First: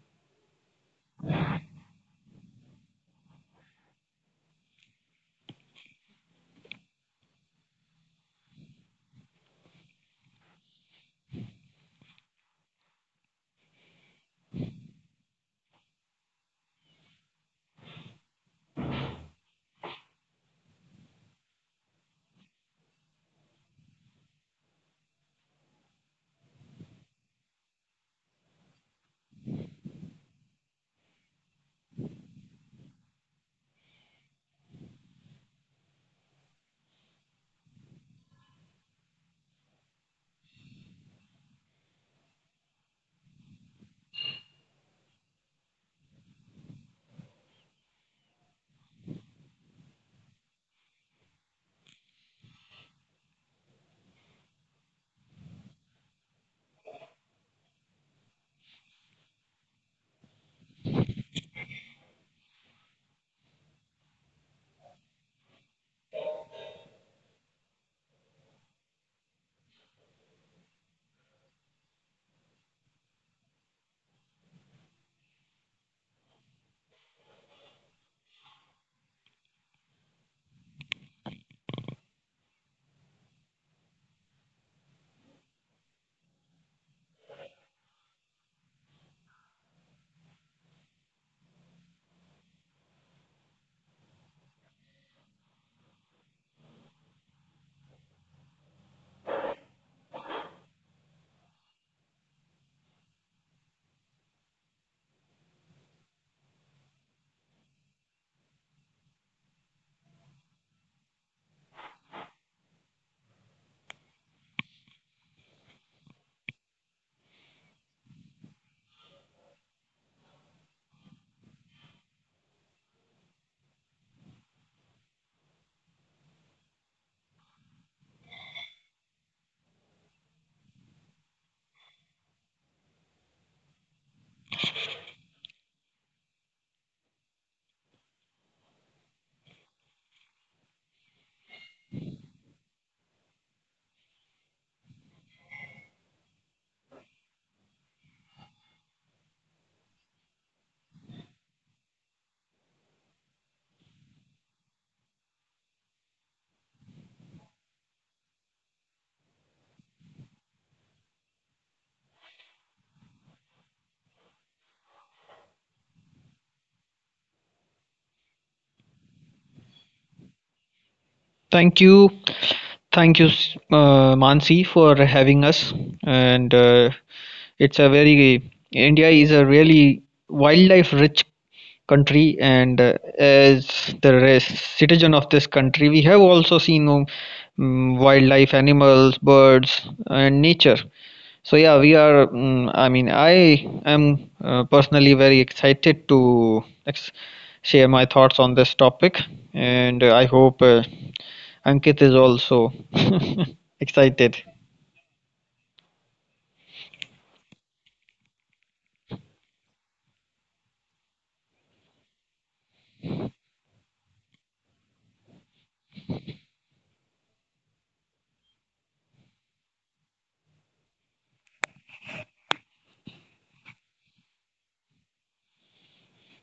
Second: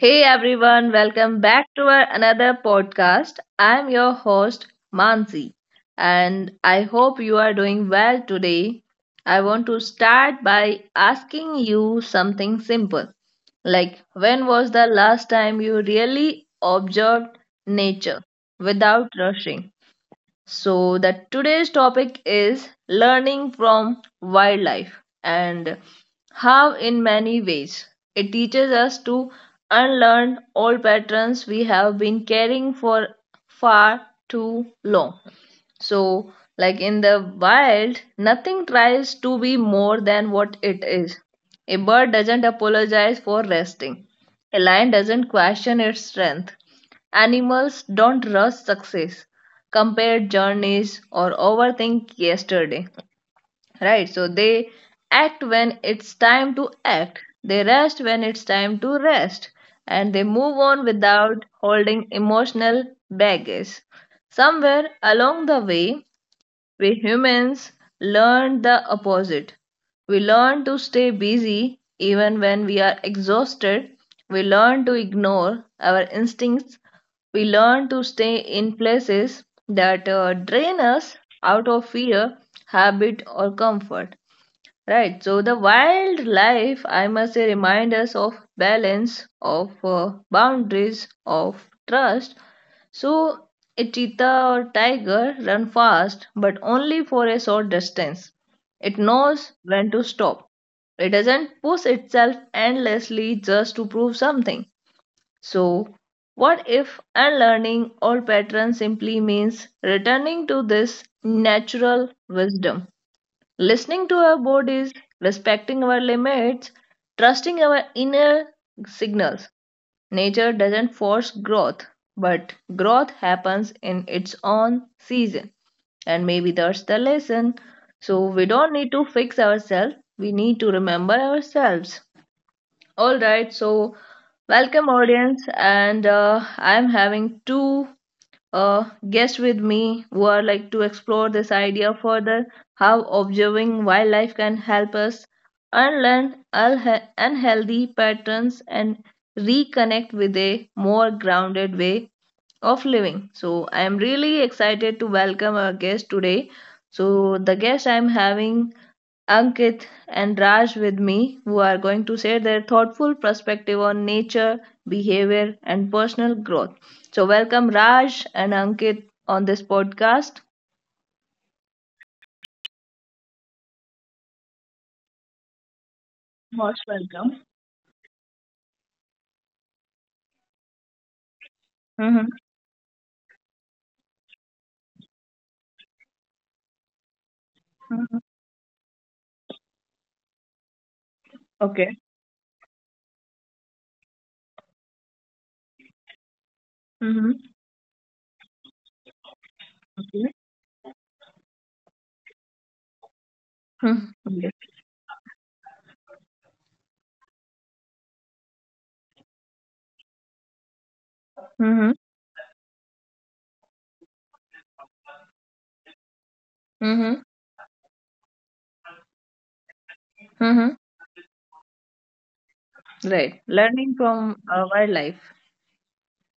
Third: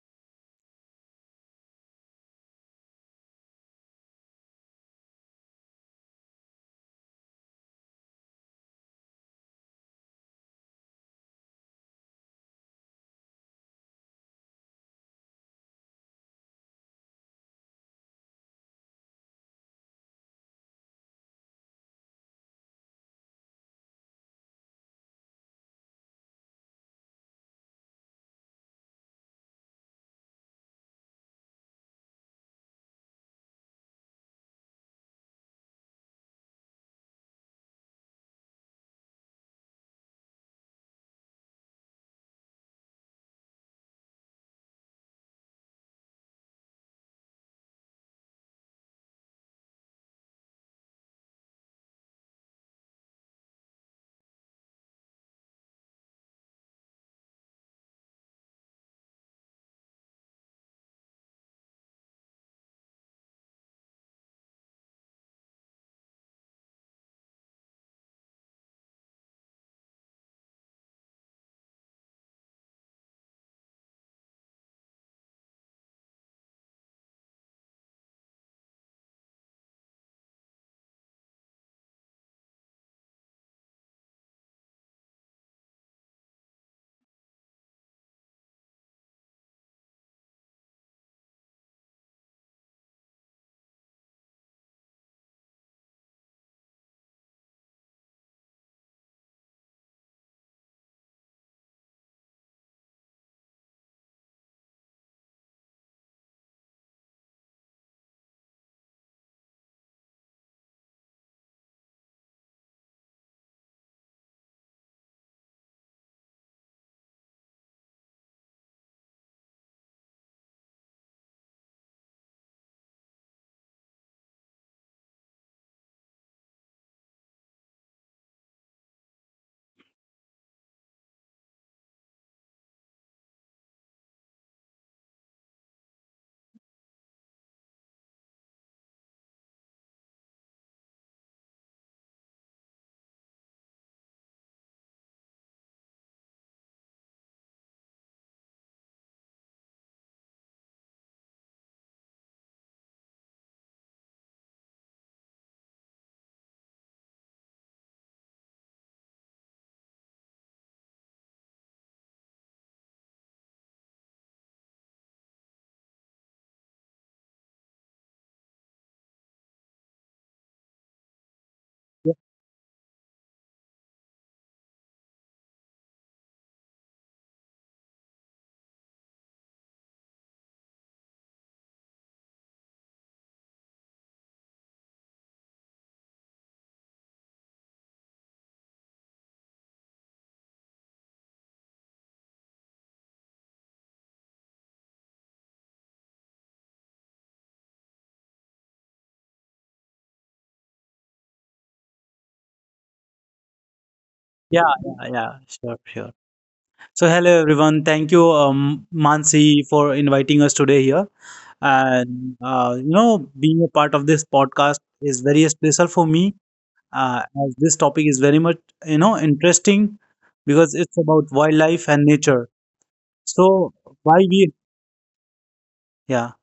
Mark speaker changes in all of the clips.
Speaker 1: Hey everyone, welcome back to our another podcast. I'm your host Mansi and I hope you are doing well today. I want to start by asking you something simple. Like when was the last time you really observed nature without rushing? So that today's topic is learning from wildlife and how in many ways it teaches us to unlearn old patterns we have been carrying for far too long. So, like in the wild, nothing tries to be more than what it is. A bird doesn't apologize for resting. A lion doesn't question its strength. Animals don't rush success, compare journeys, or overthink yesterday. Right? So they act when it's time to act, they rest when it's time to rest, and they move on without holding emotional baggage. Somewhere along the way, we humans learn the opposite. We learn to stay busy even when we are exhausted. We learn to ignore our instincts. We learn to stay in places that drain us out of fear, habit, or comfort. Right. So the wildlife, I must say, remind us of balance, of boundaries, of trust. So a cheetah or tiger run fast, but only for a short distance. It knows when to stop. It doesn't push itself endlessly just to prove something. So, what if unlearning old patterns simply means returning to this natural wisdom? Listening to our bodies, respecting our limits, trusting our inner signals. Nature doesn't force growth, but growth happens in its own season. And maybe that's the lesson. So we don't need to fix ourselves, we need to remember ourselves. All right, so welcome audience, and I'm having two guests with me who are like to explore this idea further how observing wildlife can help us unlearn unhealthy patterns and reconnect with a more grounded way of living. So I am really excited to welcome our guest today. So the guest I am having Ankit and Raj with me who are going to share their thoughtful perspective on nature, behavior and personal growth. So welcome Raj and Ankit on this podcast.
Speaker 2: Thank you.
Speaker 3: Yeah,
Speaker 2: Thank you, Mansi, for having us. And
Speaker 1: Most welcome.
Speaker 2: it's a very, India is a really wildlife rich
Speaker 1: Hmm.
Speaker 2: country. And as the citizen of this country, we have also seen
Speaker 1: Mhm.
Speaker 2: wildlife, animals, birds, and nature. So yeah, we
Speaker 1: Okay.
Speaker 2: are. Mm I mean, I am personally very excited to
Speaker 1: Hmm.
Speaker 2: share my thoughts on this topic, and I
Speaker 1: Okay.
Speaker 2: hope Ankit is also
Speaker 1: Hmm.
Speaker 2: excited.
Speaker 1: Okay.
Speaker 3: yeah. Sure. So, hello everyone. Thank you, Mansi, for inviting us today here.
Speaker 1: Hmm.
Speaker 3: And being a part of this podcast is very special for me,
Speaker 1: Hmm.
Speaker 3: as this topic is very much interesting because
Speaker 1: Hmm.
Speaker 3: it's about wildlife and nature.
Speaker 1: Right.
Speaker 3: So,
Speaker 1: Learning
Speaker 3: why
Speaker 1: from
Speaker 3: we?
Speaker 1: wildlife.
Speaker 3: Yeah,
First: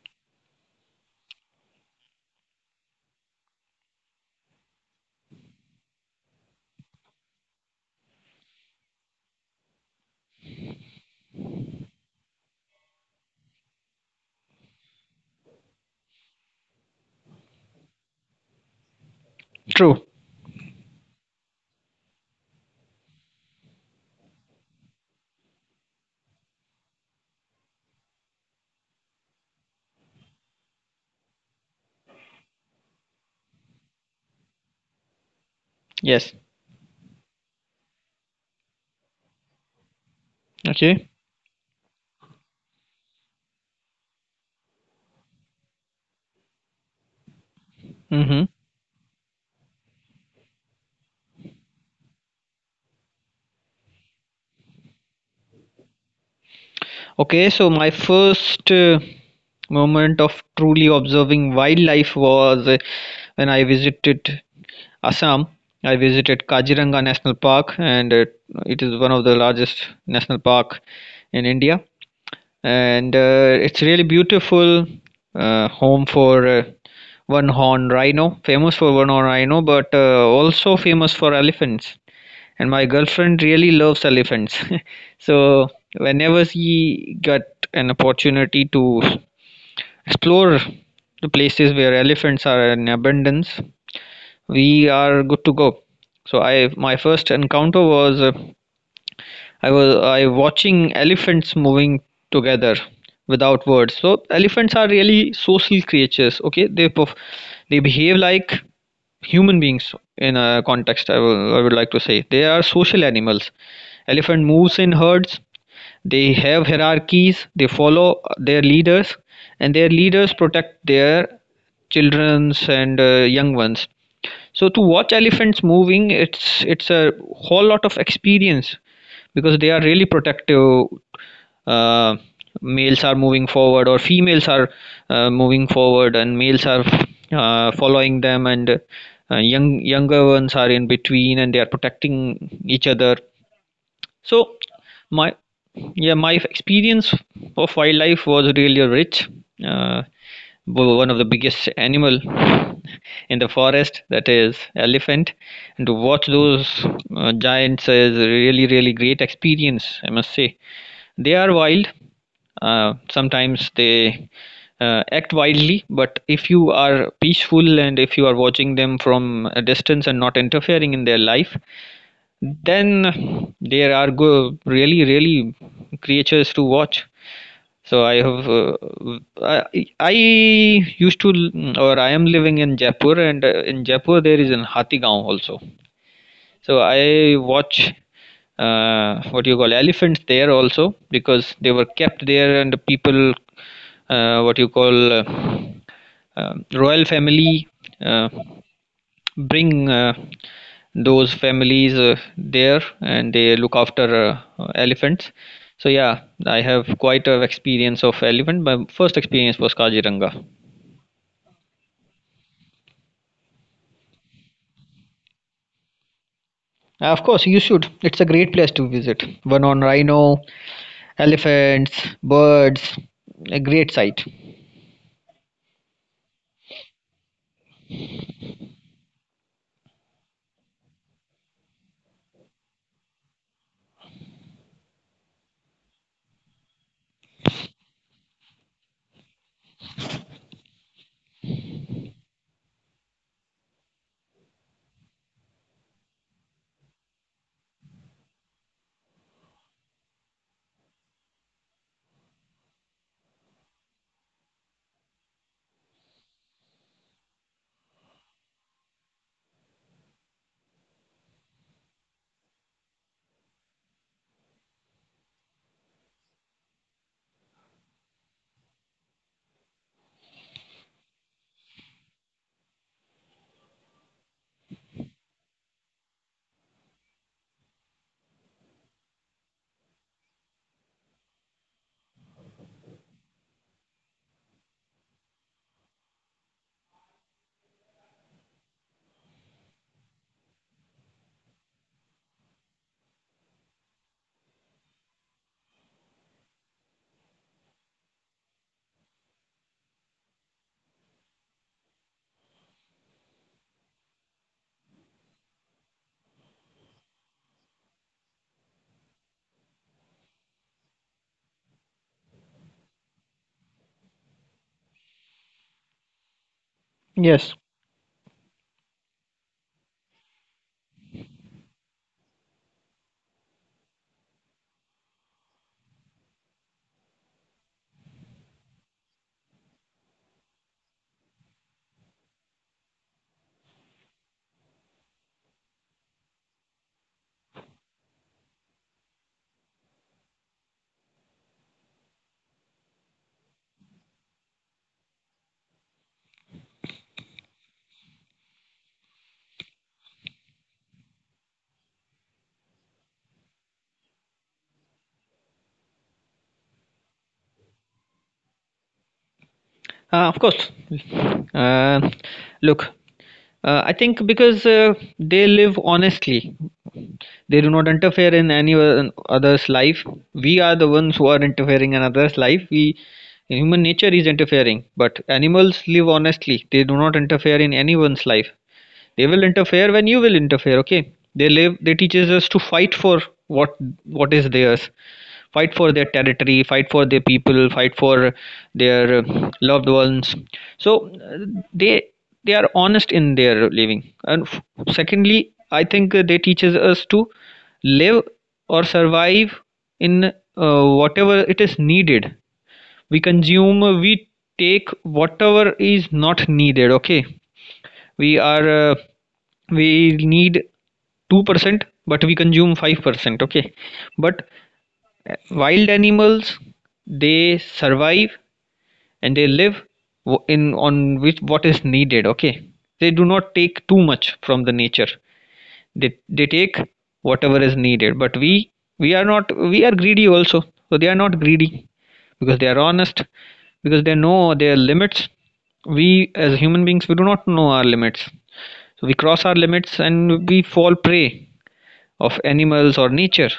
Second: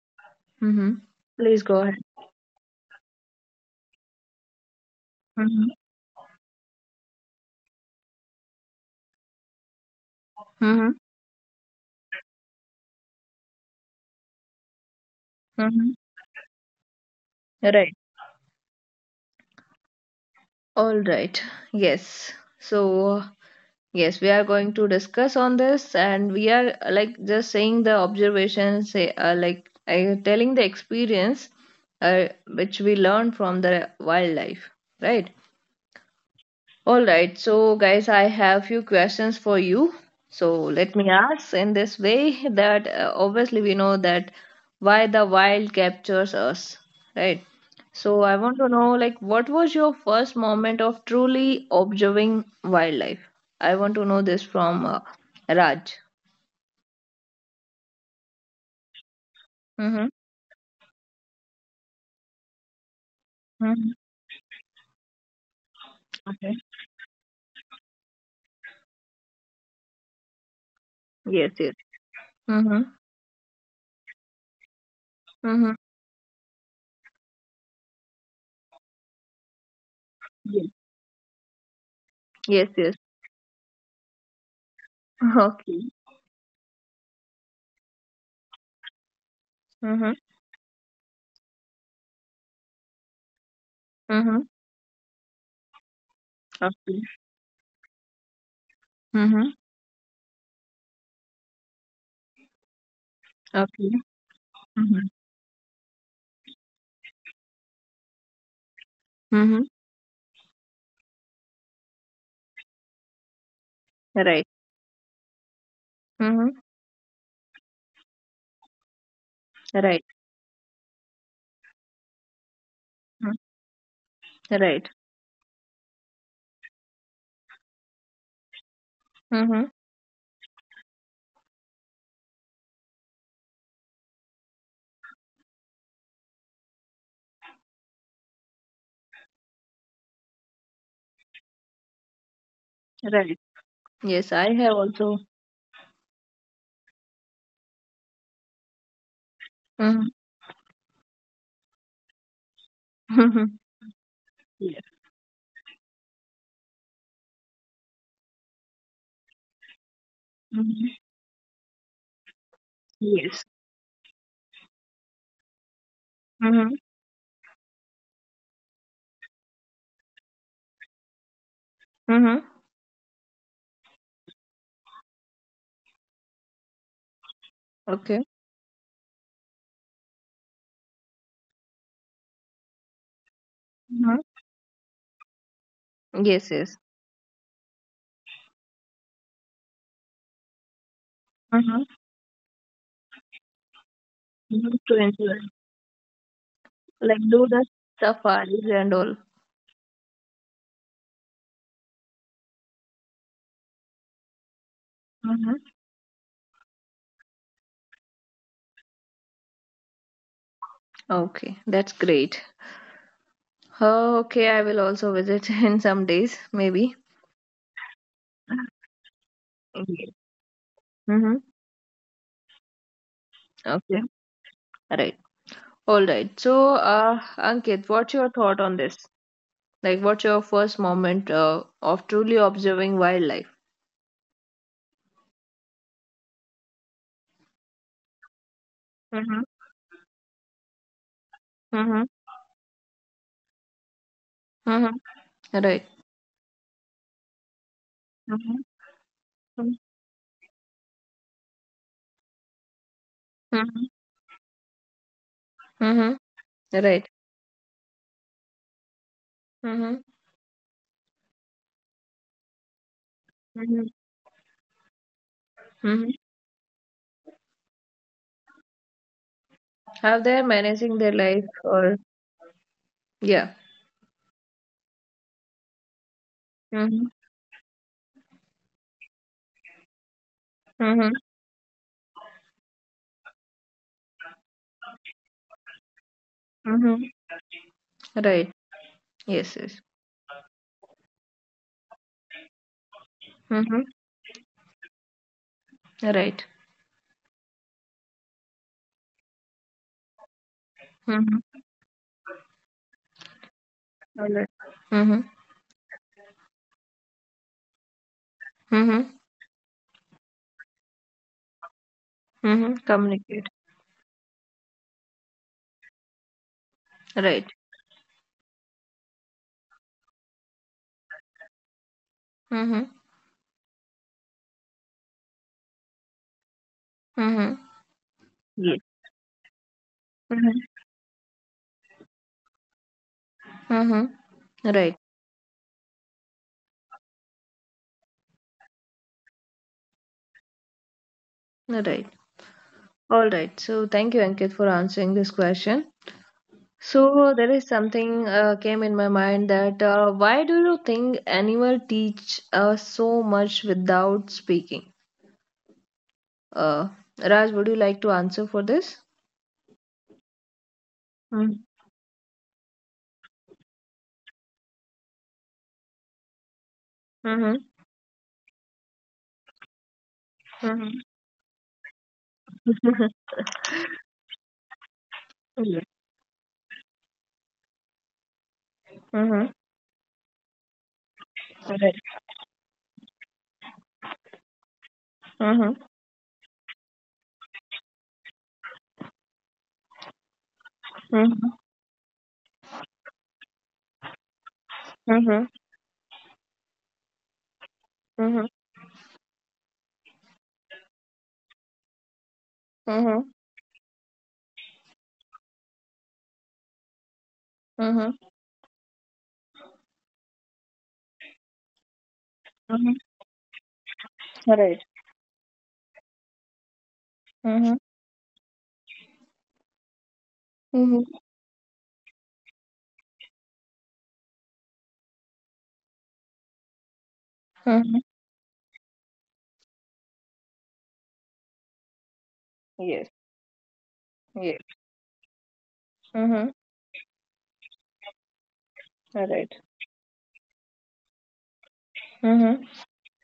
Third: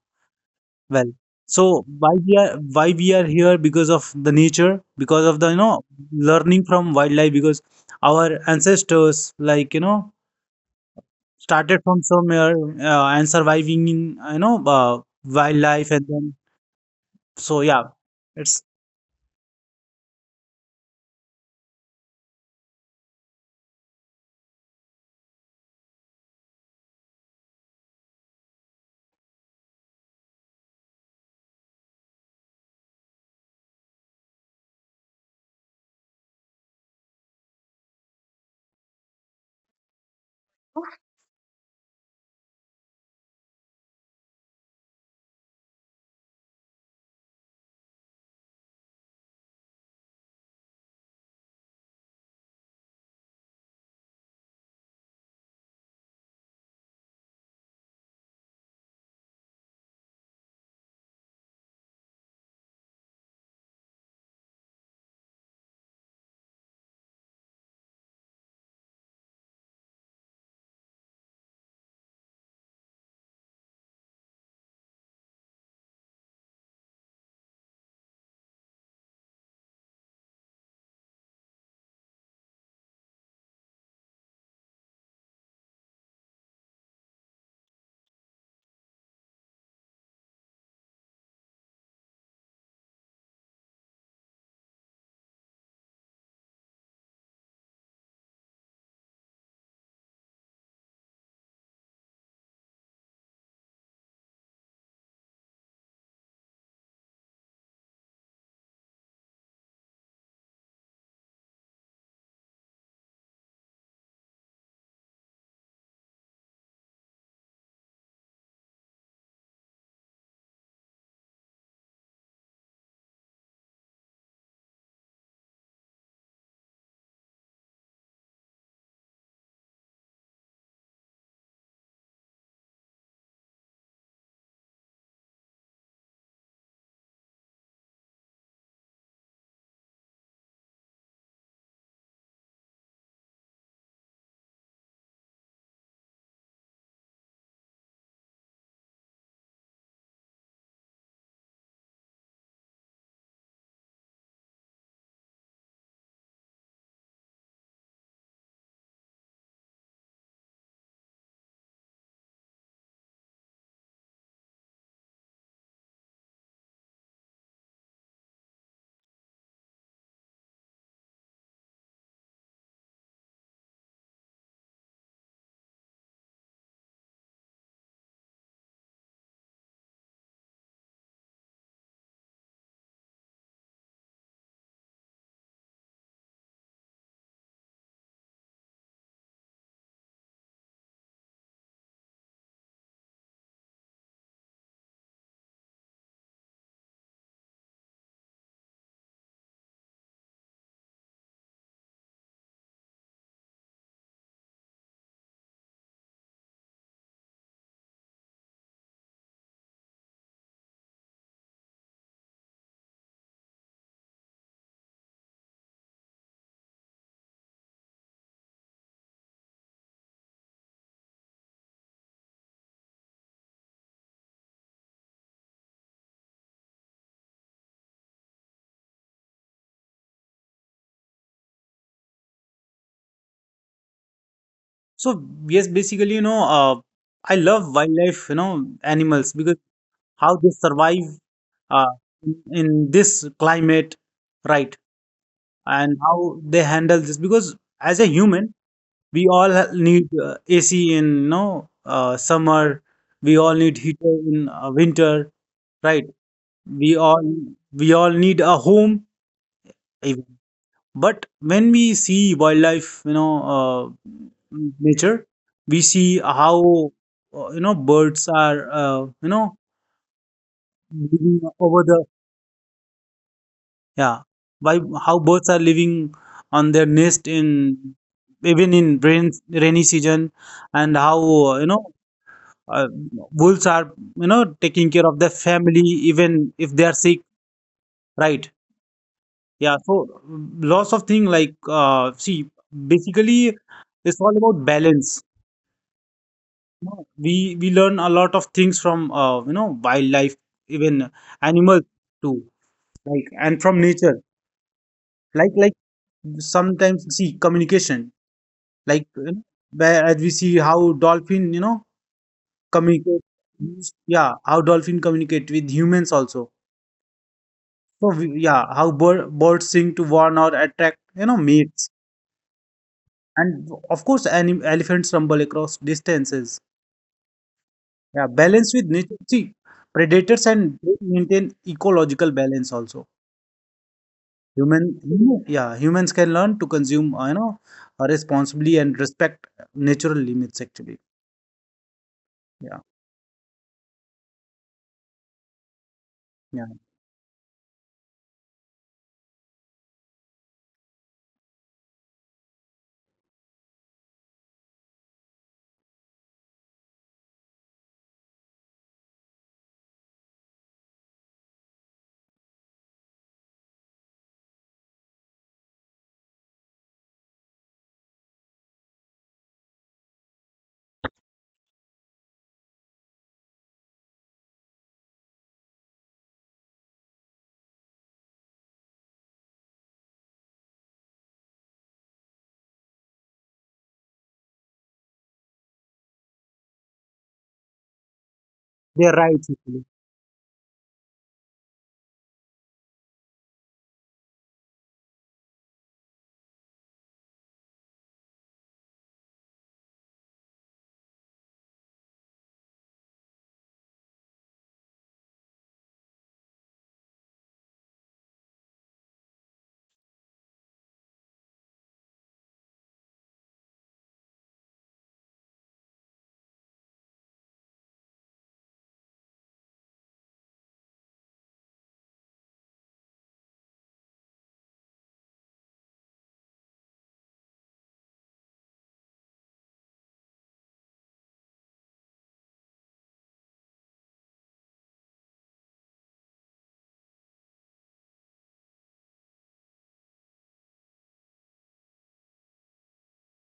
Speaker 1: Hmm.
Speaker 3: well.
Speaker 1: Please go
Speaker 3: So
Speaker 1: ahead.
Speaker 3: why we are here because of the nature, because of the learning from wildlife, because our ancestors
Speaker 1: Mhm.
Speaker 3: started from somewhere and surviving in you know uh, wildlife
Speaker 1: Mm-hmm.
Speaker 3: and then so yeah
Speaker 1: Right.
Speaker 3: it's
Speaker 2: True.
Speaker 1: All right. Yes. So, yes, we are going to discuss on this, and we are like just saying the observations, say, like telling the experience which we learned from the wildlife, right?
Speaker 2: Yes.
Speaker 1: All right, so guys, I have few questions for you. So let me
Speaker 2: Okay.
Speaker 1: ask in this way that obviously we know that why the wild captures us, right? So I
Speaker 2: Mm-hmm.
Speaker 1: want to know like what was your first moment of truly observing wildlife? I want to know this from Raj.
Speaker 2: Okay. So my first
Speaker 1: Mm-hmm.
Speaker 2: moment of truly observing wildlife was when I
Speaker 1: Mm-hmm.
Speaker 2: visited Assam, I visited
Speaker 1: Okay.
Speaker 2: Kaziranga National Park, and it is one of the largest national park in
Speaker 1: Yes, yes.
Speaker 2: India.
Speaker 1: Mm-hmm.
Speaker 2: And it's really beautiful
Speaker 1: Mm-hmm.
Speaker 2: home for one horned rhino, famous for one horned rhino, but
Speaker 1: Yes,
Speaker 2: also famous for elephants.
Speaker 1: yes,
Speaker 2: And my
Speaker 1: yes.
Speaker 2: girlfriend really loves elephants, so
Speaker 1: Okay.
Speaker 2: whenever she got an opportunity to
Speaker 1: Mm-hmm.
Speaker 2: explore the places where elephants are in abundance,
Speaker 1: Mm-hmm.
Speaker 2: we are good to go. So I my
Speaker 1: Okay.
Speaker 2: first encounter was
Speaker 1: Mm-hmm.
Speaker 2: I watching elephants moving together without
Speaker 1: Okay.
Speaker 2: words. So elephants are
Speaker 1: Mm-hmm.
Speaker 2: really social creatures. Okay, they behave like human
Speaker 1: Mm-hmm.
Speaker 2: beings in a context. I would like to say they are social animals. Elephant
Speaker 1: Right.
Speaker 2: moves in herds. They
Speaker 1: Mm-hmm.
Speaker 2: have hierarchies. They follow their leaders, and their
Speaker 1: Right.
Speaker 2: leaders protect their childrens and
Speaker 1: Mm.
Speaker 2: young ones so to
Speaker 1: Right.
Speaker 2: watch elephants moving, it's a whole lot of experience because
Speaker 1: Mm-hmm.
Speaker 2: they are really protective. Uh, Males are moving forward, or females are moving forward, and males are following them, and younger ones are in between, and they are protecting each other.
Speaker 1: Right. Yes,
Speaker 2: So
Speaker 1: I have also.
Speaker 2: my yeah my experience of wildlife was really rich. Uh,
Speaker 1: Mm-hmm.
Speaker 2: One of the biggest animal in the forest that is
Speaker 1: Yes.
Speaker 2: elephant and to watch those giants is a really really great experience I must say
Speaker 1: Mm-hmm.
Speaker 2: they are wild
Speaker 1: Yes.
Speaker 2: sometimes they act wildly, but if you
Speaker 1: Mm-hmm.
Speaker 2: are peaceful and if you are watching them from a distance and not interfering in their life,
Speaker 1: Mm-hmm.
Speaker 2: then there are go really really creatures to watch. So I
Speaker 1: Okay.
Speaker 2: have I used to or I am living in Jaipur, and in
Speaker 1: Mm-hmm.
Speaker 2: Jaipur there is an Hatigaon also.
Speaker 1: Yes, yes.
Speaker 2: So I watch what you call elephants there also because they
Speaker 1: Mm-hmm.
Speaker 2: were kept there and the people what you
Speaker 1: Mm-hmm. To
Speaker 2: call
Speaker 1: enjoy,
Speaker 2: royal
Speaker 1: like do the
Speaker 2: family uh,
Speaker 1: safaris and all.
Speaker 2: bring those families there and they look after elephants.
Speaker 1: Mm-hmm.
Speaker 2: So yeah, I have quite a experience of elephant. My first experience was Kaziranga.
Speaker 1: Okay, that's great. Oh, okay, I will also visit in some days, maybe.
Speaker 2: Of course, you should. It's a great place to visit. One on
Speaker 1: Yes.
Speaker 2: rhino,
Speaker 1: Mm-hmm.
Speaker 2: elephants, birds, a great
Speaker 1: Okay.
Speaker 2: sight.
Speaker 1: Right. All right. So, Ankit, what's your thought on this? Like, what's your first moment of truly observing wildlife?
Speaker 3: so yes basically I love wildlife animals
Speaker 1: Mm-hmm.
Speaker 3: because how they survive uh,
Speaker 1: Mm-hmm.
Speaker 3: in this climate, right?
Speaker 1: Mm-hmm.
Speaker 3: And
Speaker 1: Right.
Speaker 3: how they handle this because as a human
Speaker 1: Mm-hmm.
Speaker 3: we all need AC in summer, we all need heater
Speaker 1: Mm-hmm.
Speaker 3: in winter, right?
Speaker 1: Mm-hmm.
Speaker 3: we all
Speaker 1: Right.
Speaker 3: we all need a home.
Speaker 1: Mm-hmm.
Speaker 3: But when we see wildlife, uh,
Speaker 1: Mm-hmm.
Speaker 3: nature, we see how
Speaker 1: Mm-hmm.
Speaker 3: birds are,
Speaker 1: How
Speaker 3: living
Speaker 1: they're
Speaker 3: over
Speaker 1: managing
Speaker 3: the
Speaker 1: their life, or
Speaker 3: yeah,
Speaker 1: yeah.
Speaker 3: by how birds are living on their nest
Speaker 1: Mm-hmm.
Speaker 3: in even in rainy season, and how uh, you
Speaker 1: Mm-hmm.
Speaker 3: know uh, wolves are taking care of their family even if they are sick,
Speaker 1: Mm-hmm.
Speaker 3: right?
Speaker 1: Right.
Speaker 3: Yeah, so
Speaker 1: Yes. Yes.
Speaker 3: lots of thing like see basically it's
Speaker 1: Mm-hmm.
Speaker 3: all about balance.
Speaker 1: Right.
Speaker 3: No, we learn a lot of things from wildlife, even
Speaker 1: Mm-hmm.
Speaker 3: animals too, like, and from nature.
Speaker 1: All right. Mm-hmm.
Speaker 3: Like sometimes we see communication, like
Speaker 1: Mm-hmm.
Speaker 3: you know, where as we see how dolphin
Speaker 1: Mm-hmm.
Speaker 3: communicate,
Speaker 1: Communicate.
Speaker 3: yeah, how dolphin communicate with humans also.
Speaker 1: Right.
Speaker 2: Yes,
Speaker 3: So we, yeah how birds sing to warn or attract mates,
Speaker 1: Mm-hmm.
Speaker 3: and of course elephants rumble across distances,
Speaker 1: Mm-hmm.
Speaker 3: yeah, balance
Speaker 1: Yes.
Speaker 3: with nature, see predators,
Speaker 1: Mm-hmm.
Speaker 3: and they maintain ecological balance also.
Speaker 1: Mm-hmm.
Speaker 3: Human,
Speaker 1: Right.
Speaker 3: yeah, humans can learn to consume, responsibly and respect natural limits, actually.
Speaker 1: Right.
Speaker 3: Yeah,
Speaker 1: All right. So thank you, Ankit, for answering this question.
Speaker 3: yeah,
Speaker 1: So there is something came in my mind that why do you think animal teach us so much without speaking? Uh, Raj, would you like to answer for this?
Speaker 2: of course. Uh, look, I think because they live honestly,
Speaker 1: Mm-hmm.
Speaker 2: they do not interfere in any other's life. We are the
Speaker 1: Mm-hmm.
Speaker 2: ones who are interfering in others' life. We Human nature is interfering, but
Speaker 1: Yeah.
Speaker 2: animals live honestly. They do not interfere in anyone's life. They will
Speaker 1: Mm-hmm.
Speaker 2: interfere when you will interfere, okay?
Speaker 1: Right.
Speaker 2: They teaches us to fight for what is theirs.
Speaker 1: Mm-hmm.
Speaker 2: Fight for their territory, fight for their people, fight for
Speaker 3: they're
Speaker 2: their
Speaker 3: right.
Speaker 2: loved
Speaker 3: Actually.
Speaker 2: ones. So
Speaker 1: Mm-hmm.
Speaker 2: they they are honest in their living. And
Speaker 1: Mm-hmm.
Speaker 2: secondly, I think they teaches us to live or survive in whatever it is needed, we
Speaker 1: Mm-hmm.
Speaker 2: consume, we take whatever is not needed, okay?
Speaker 1: Mm-hmm.
Speaker 2: we are uh, we need 2%, but we consume
Speaker 1: Mm-hmm.
Speaker 2: 5%, okay? But
Speaker 1: Right.
Speaker 2: wild animals, they
Speaker 1: Mm-hmm.
Speaker 2: survive and they live in on
Speaker 1: Mm-hmm.
Speaker 2: which what is needed, okay? They do not take too much from the nature. They take whatever is needed,
Speaker 1: Mm-hmm.
Speaker 2: but we are not we are greedy also. So they are not greedy because they are honest,
Speaker 1: Yes.
Speaker 2: because they know their
Speaker 1: Yes.
Speaker 2: limits. We, as
Speaker 1: Mm-hmm.
Speaker 2: human beings, we do not know our limits. So we cross our
Speaker 1: Right.
Speaker 2: limits and we fall prey of
Speaker 1: Mm-hmm.
Speaker 2: animals or nature.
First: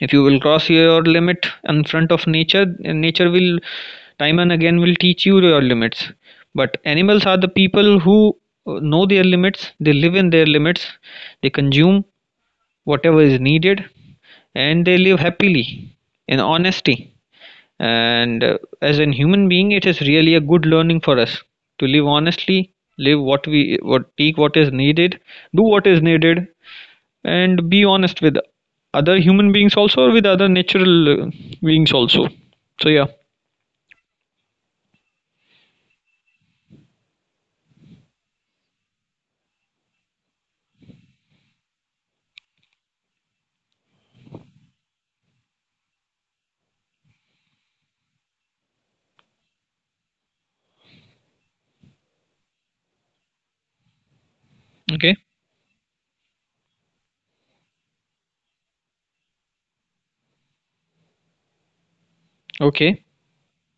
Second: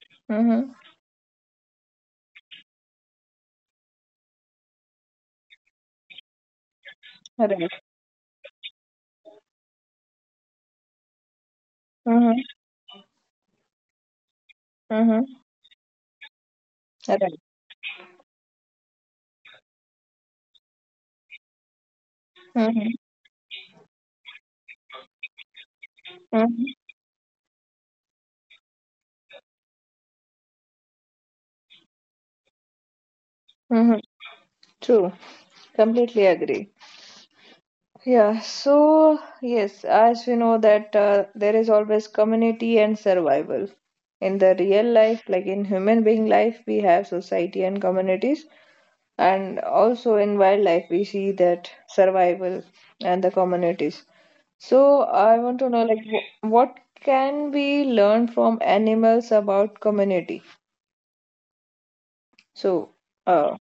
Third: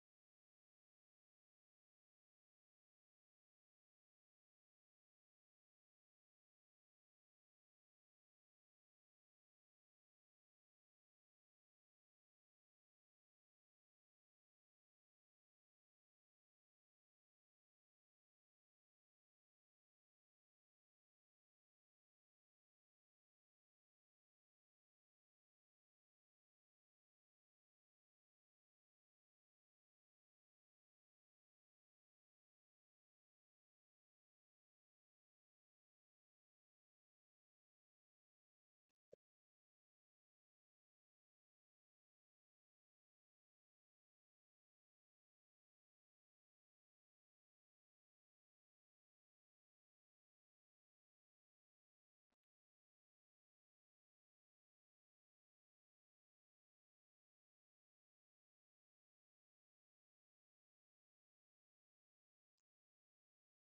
Speaker 2: If you will cross
Speaker 1: Mm-hmm.
Speaker 2: your limit in front of nature, nature will time and again will teach you your limits. But animals are the people
Speaker 1: Right.
Speaker 2: who know their limits, they live in their limits, they consume
Speaker 1: Mm-hmm.
Speaker 2: whatever is needed, and they live
Speaker 1: Mm-hmm.
Speaker 2: happily in honesty.
Speaker 1: Right.
Speaker 2: And as an human being, it is really a good learning for us to live honestly,
Speaker 1: Mm-hmm.
Speaker 2: live what we what take what is needed, do what is needed,
Speaker 1: Mm-hmm.
Speaker 2: and be honest with other human beings also, with other natural beings also. So yeah,
Speaker 1: Mm-hmm. True. Completely agree. Yeah, so yes, as we know that there is always community and survival. In the real life, like in human being life, we have society and communities, and also in wildlife, we see that survival and the communities.
Speaker 2: okay,
Speaker 1: So I want to know like what can we learn from animals about community?
Speaker 2: okay.
Speaker 1: So, uh,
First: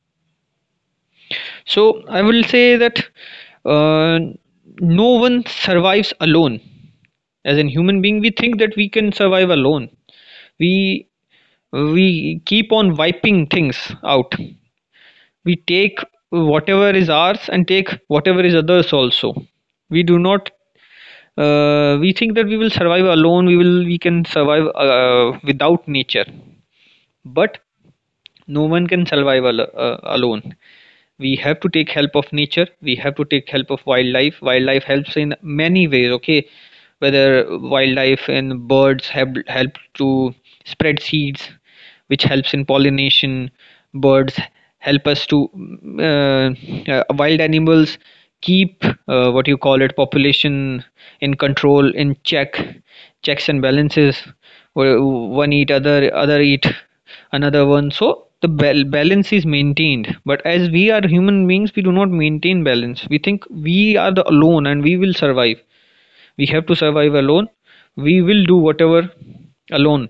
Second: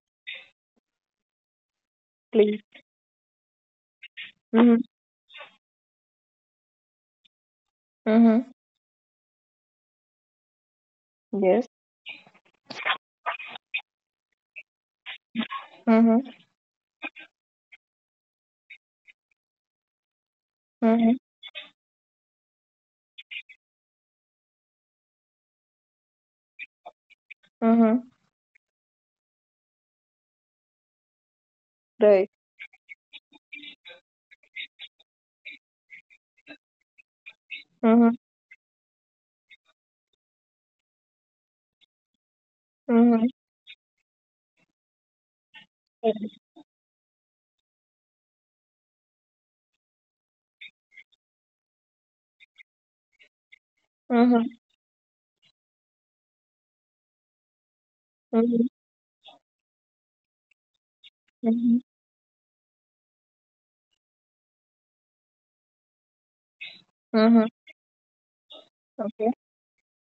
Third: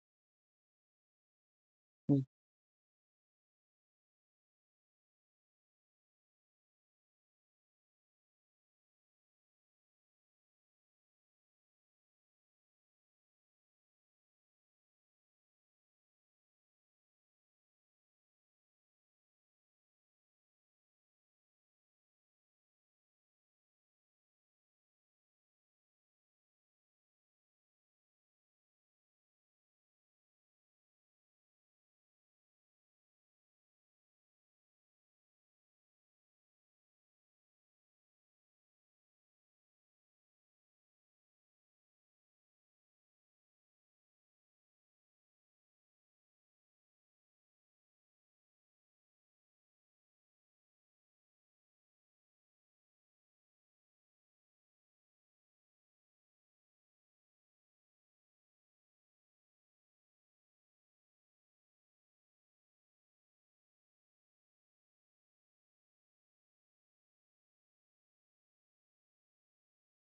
Speaker 2: So I
Speaker 3: Mm.
Speaker 2: will
Speaker 1: please.
Speaker 2: say that uh,
Speaker 1: Mm-hmm.
Speaker 2: no one survives alone. As an human being, we
Speaker 1: Mm-hmm.
Speaker 2: think that we can survive alone. We
Speaker 1: Yes.
Speaker 2: we keep on wiping things out. We take
Speaker 1: Mm-hmm.
Speaker 2: whatever is ours and take whatever is others also. We do not.
Speaker 1: Mm-hmm.
Speaker 2: We think that we will survive alone. We will. We can survive without nature. But
Speaker 1: Mm-hmm.
Speaker 2: no one can survive alone. We have to take help
Speaker 1: Right.
Speaker 2: of nature, we have to take help of wildlife. Wildlife helps in many ways, okay? Whether
Speaker 1: Mm-hmm.
Speaker 2: wildlife and birds have helped to spread seeds, which helps in
Speaker 1: Mhm.
Speaker 2: pollination. Birds help us to mm, Wild animals keep what you call it population in control, in check, checks and balances,
Speaker 1: Mhm.
Speaker 2: where one eat other, other eat another one. So
Speaker 1: Mhm.
Speaker 2: balance is maintained. But as we are human
Speaker 1: Mhm.
Speaker 2: beings, we do not maintain balance. We think we are the alone and we will survive. We have to survive
Speaker 1: Mhm.
Speaker 2: alone. We will do whatever
Speaker 1: Okay.
Speaker 2: alone.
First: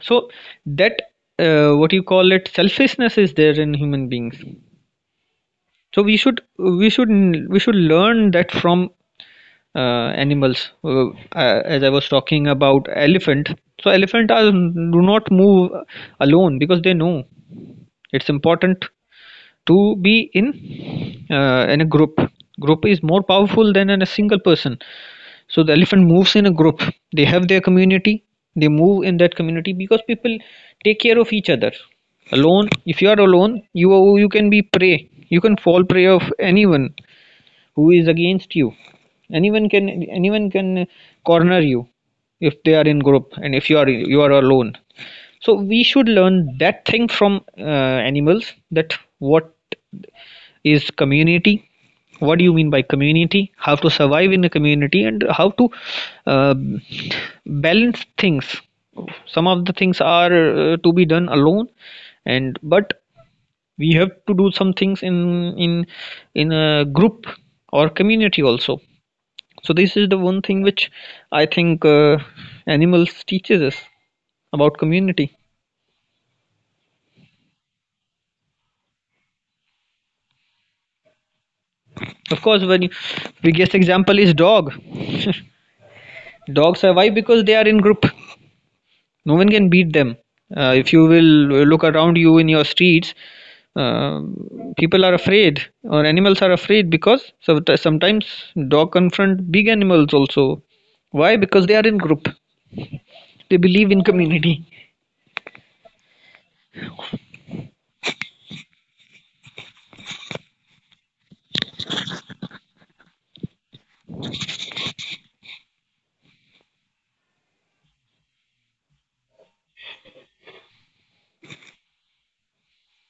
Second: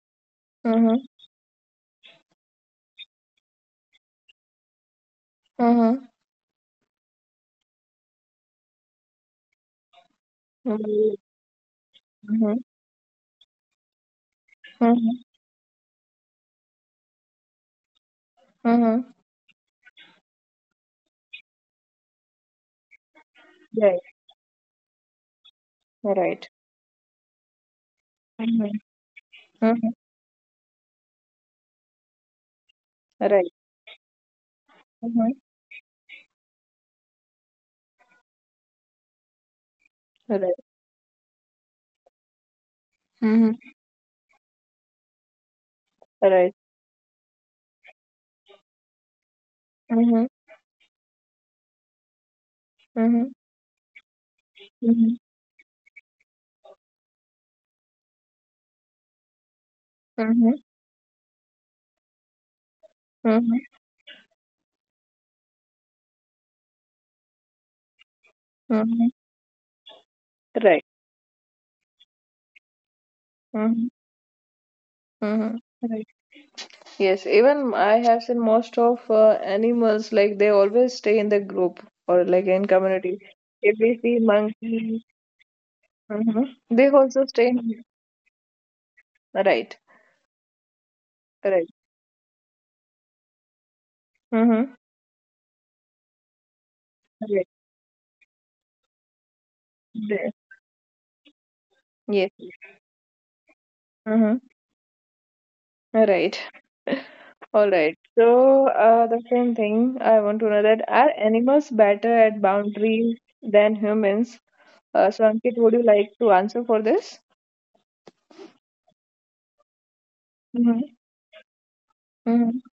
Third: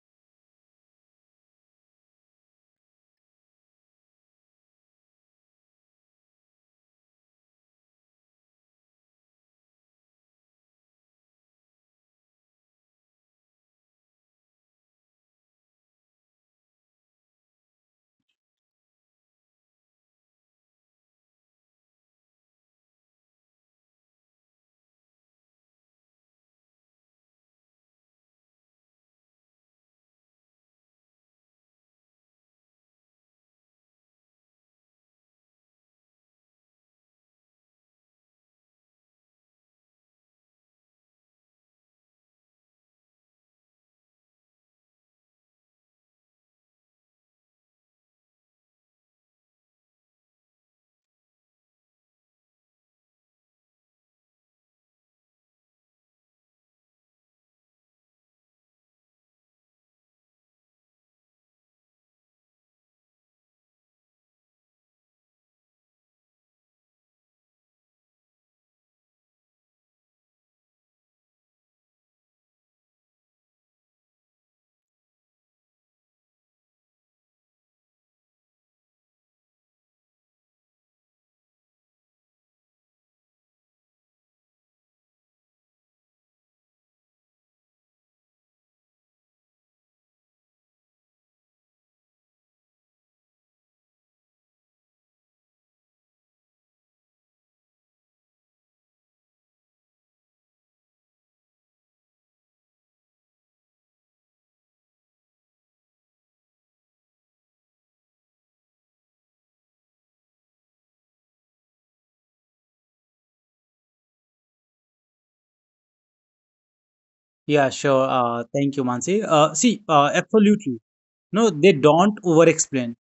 Speaker 2: So that
Speaker 1: Mhm.
Speaker 2: what you call it selfishness is there in human beings. So
Speaker 1: Mhm.
Speaker 2: we should learn that from uh, animals.
Speaker 1: Mhm.
Speaker 2: As I was talking about elephant. So elephant are
Speaker 1: Mhm.
Speaker 2: do
Speaker 1: Mhm.
Speaker 2: not move alone because they know it's important
Speaker 1: Mhm.
Speaker 2: to be in a group. Group is more powerful than
Speaker 1: Right.
Speaker 2: in a single person. So the elephant moves in
Speaker 1: Right.
Speaker 2: a group, they have their community, they
Speaker 1: Mhm.
Speaker 2: move in that community
Speaker 1: Mhm.
Speaker 2: because people take care of each other. Alone, if you are
Speaker 1: Right.
Speaker 2: alone, you can be prey,
Speaker 1: Mhm.
Speaker 2: you can fall prey of anyone who is against you. anyone can Anyone
Speaker 1: Right.
Speaker 2: can corner you if they are in group and
Speaker 1: Mhm.
Speaker 2: if you are alone. So we should learn
Speaker 1: Right.
Speaker 2: that thing from animals, that what
Speaker 1: Mhm.
Speaker 2: is community. What do you mean by
Speaker 1: Mhm.
Speaker 2: community? How to survive in a community
Speaker 1: Mhm.
Speaker 2: and how to uh, balance things. Some of the things are
Speaker 1: Mhm.
Speaker 2: to be done alone, and but
Speaker 1: Mhm.
Speaker 2: we have to do some things in a group or community also.
Speaker 1: Mhm.
Speaker 2: So this is the one thing
Speaker 1: Right.
Speaker 2: which I think animals teaches us
Speaker 1: Mhm.
Speaker 2: about community.
Speaker 1: Mhm. Right. Yes, even I have seen most of animals like they always stay in the group or like
Speaker 2: Of
Speaker 1: in
Speaker 2: course,
Speaker 1: community. If
Speaker 2: biggest
Speaker 1: we see
Speaker 2: example is dog.
Speaker 1: monkey, mhm,
Speaker 2: Dogs
Speaker 1: they
Speaker 2: survive
Speaker 1: also
Speaker 2: because
Speaker 1: stay
Speaker 2: they are in
Speaker 1: in
Speaker 2: group. No one can
Speaker 1: right.
Speaker 2: beat them. If you will
Speaker 1: Right.
Speaker 2: look around you in your streets, uh,
Speaker 1: Mm-hmm.
Speaker 2: people are afraid or animals are afraid because
Speaker 1: Right.
Speaker 2: sometimes dog confront big animals
Speaker 1: There.
Speaker 2: also. Why? Because they are in group.
Speaker 1: Yes.
Speaker 2: They believe in
Speaker 1: Mm-hmm.
Speaker 2: community.
Speaker 1: Right. All right. So, the same thing I want to know that are animals better at boundaries than humans? So, Ankit, would you like to answer for this?
Speaker 3: Yeah, sure. Thank you, Mansi. See, absolutely.
Speaker 1: Mm-hmm.
Speaker 3: No, they don't over-explain,
Speaker 1: Mm-hmm.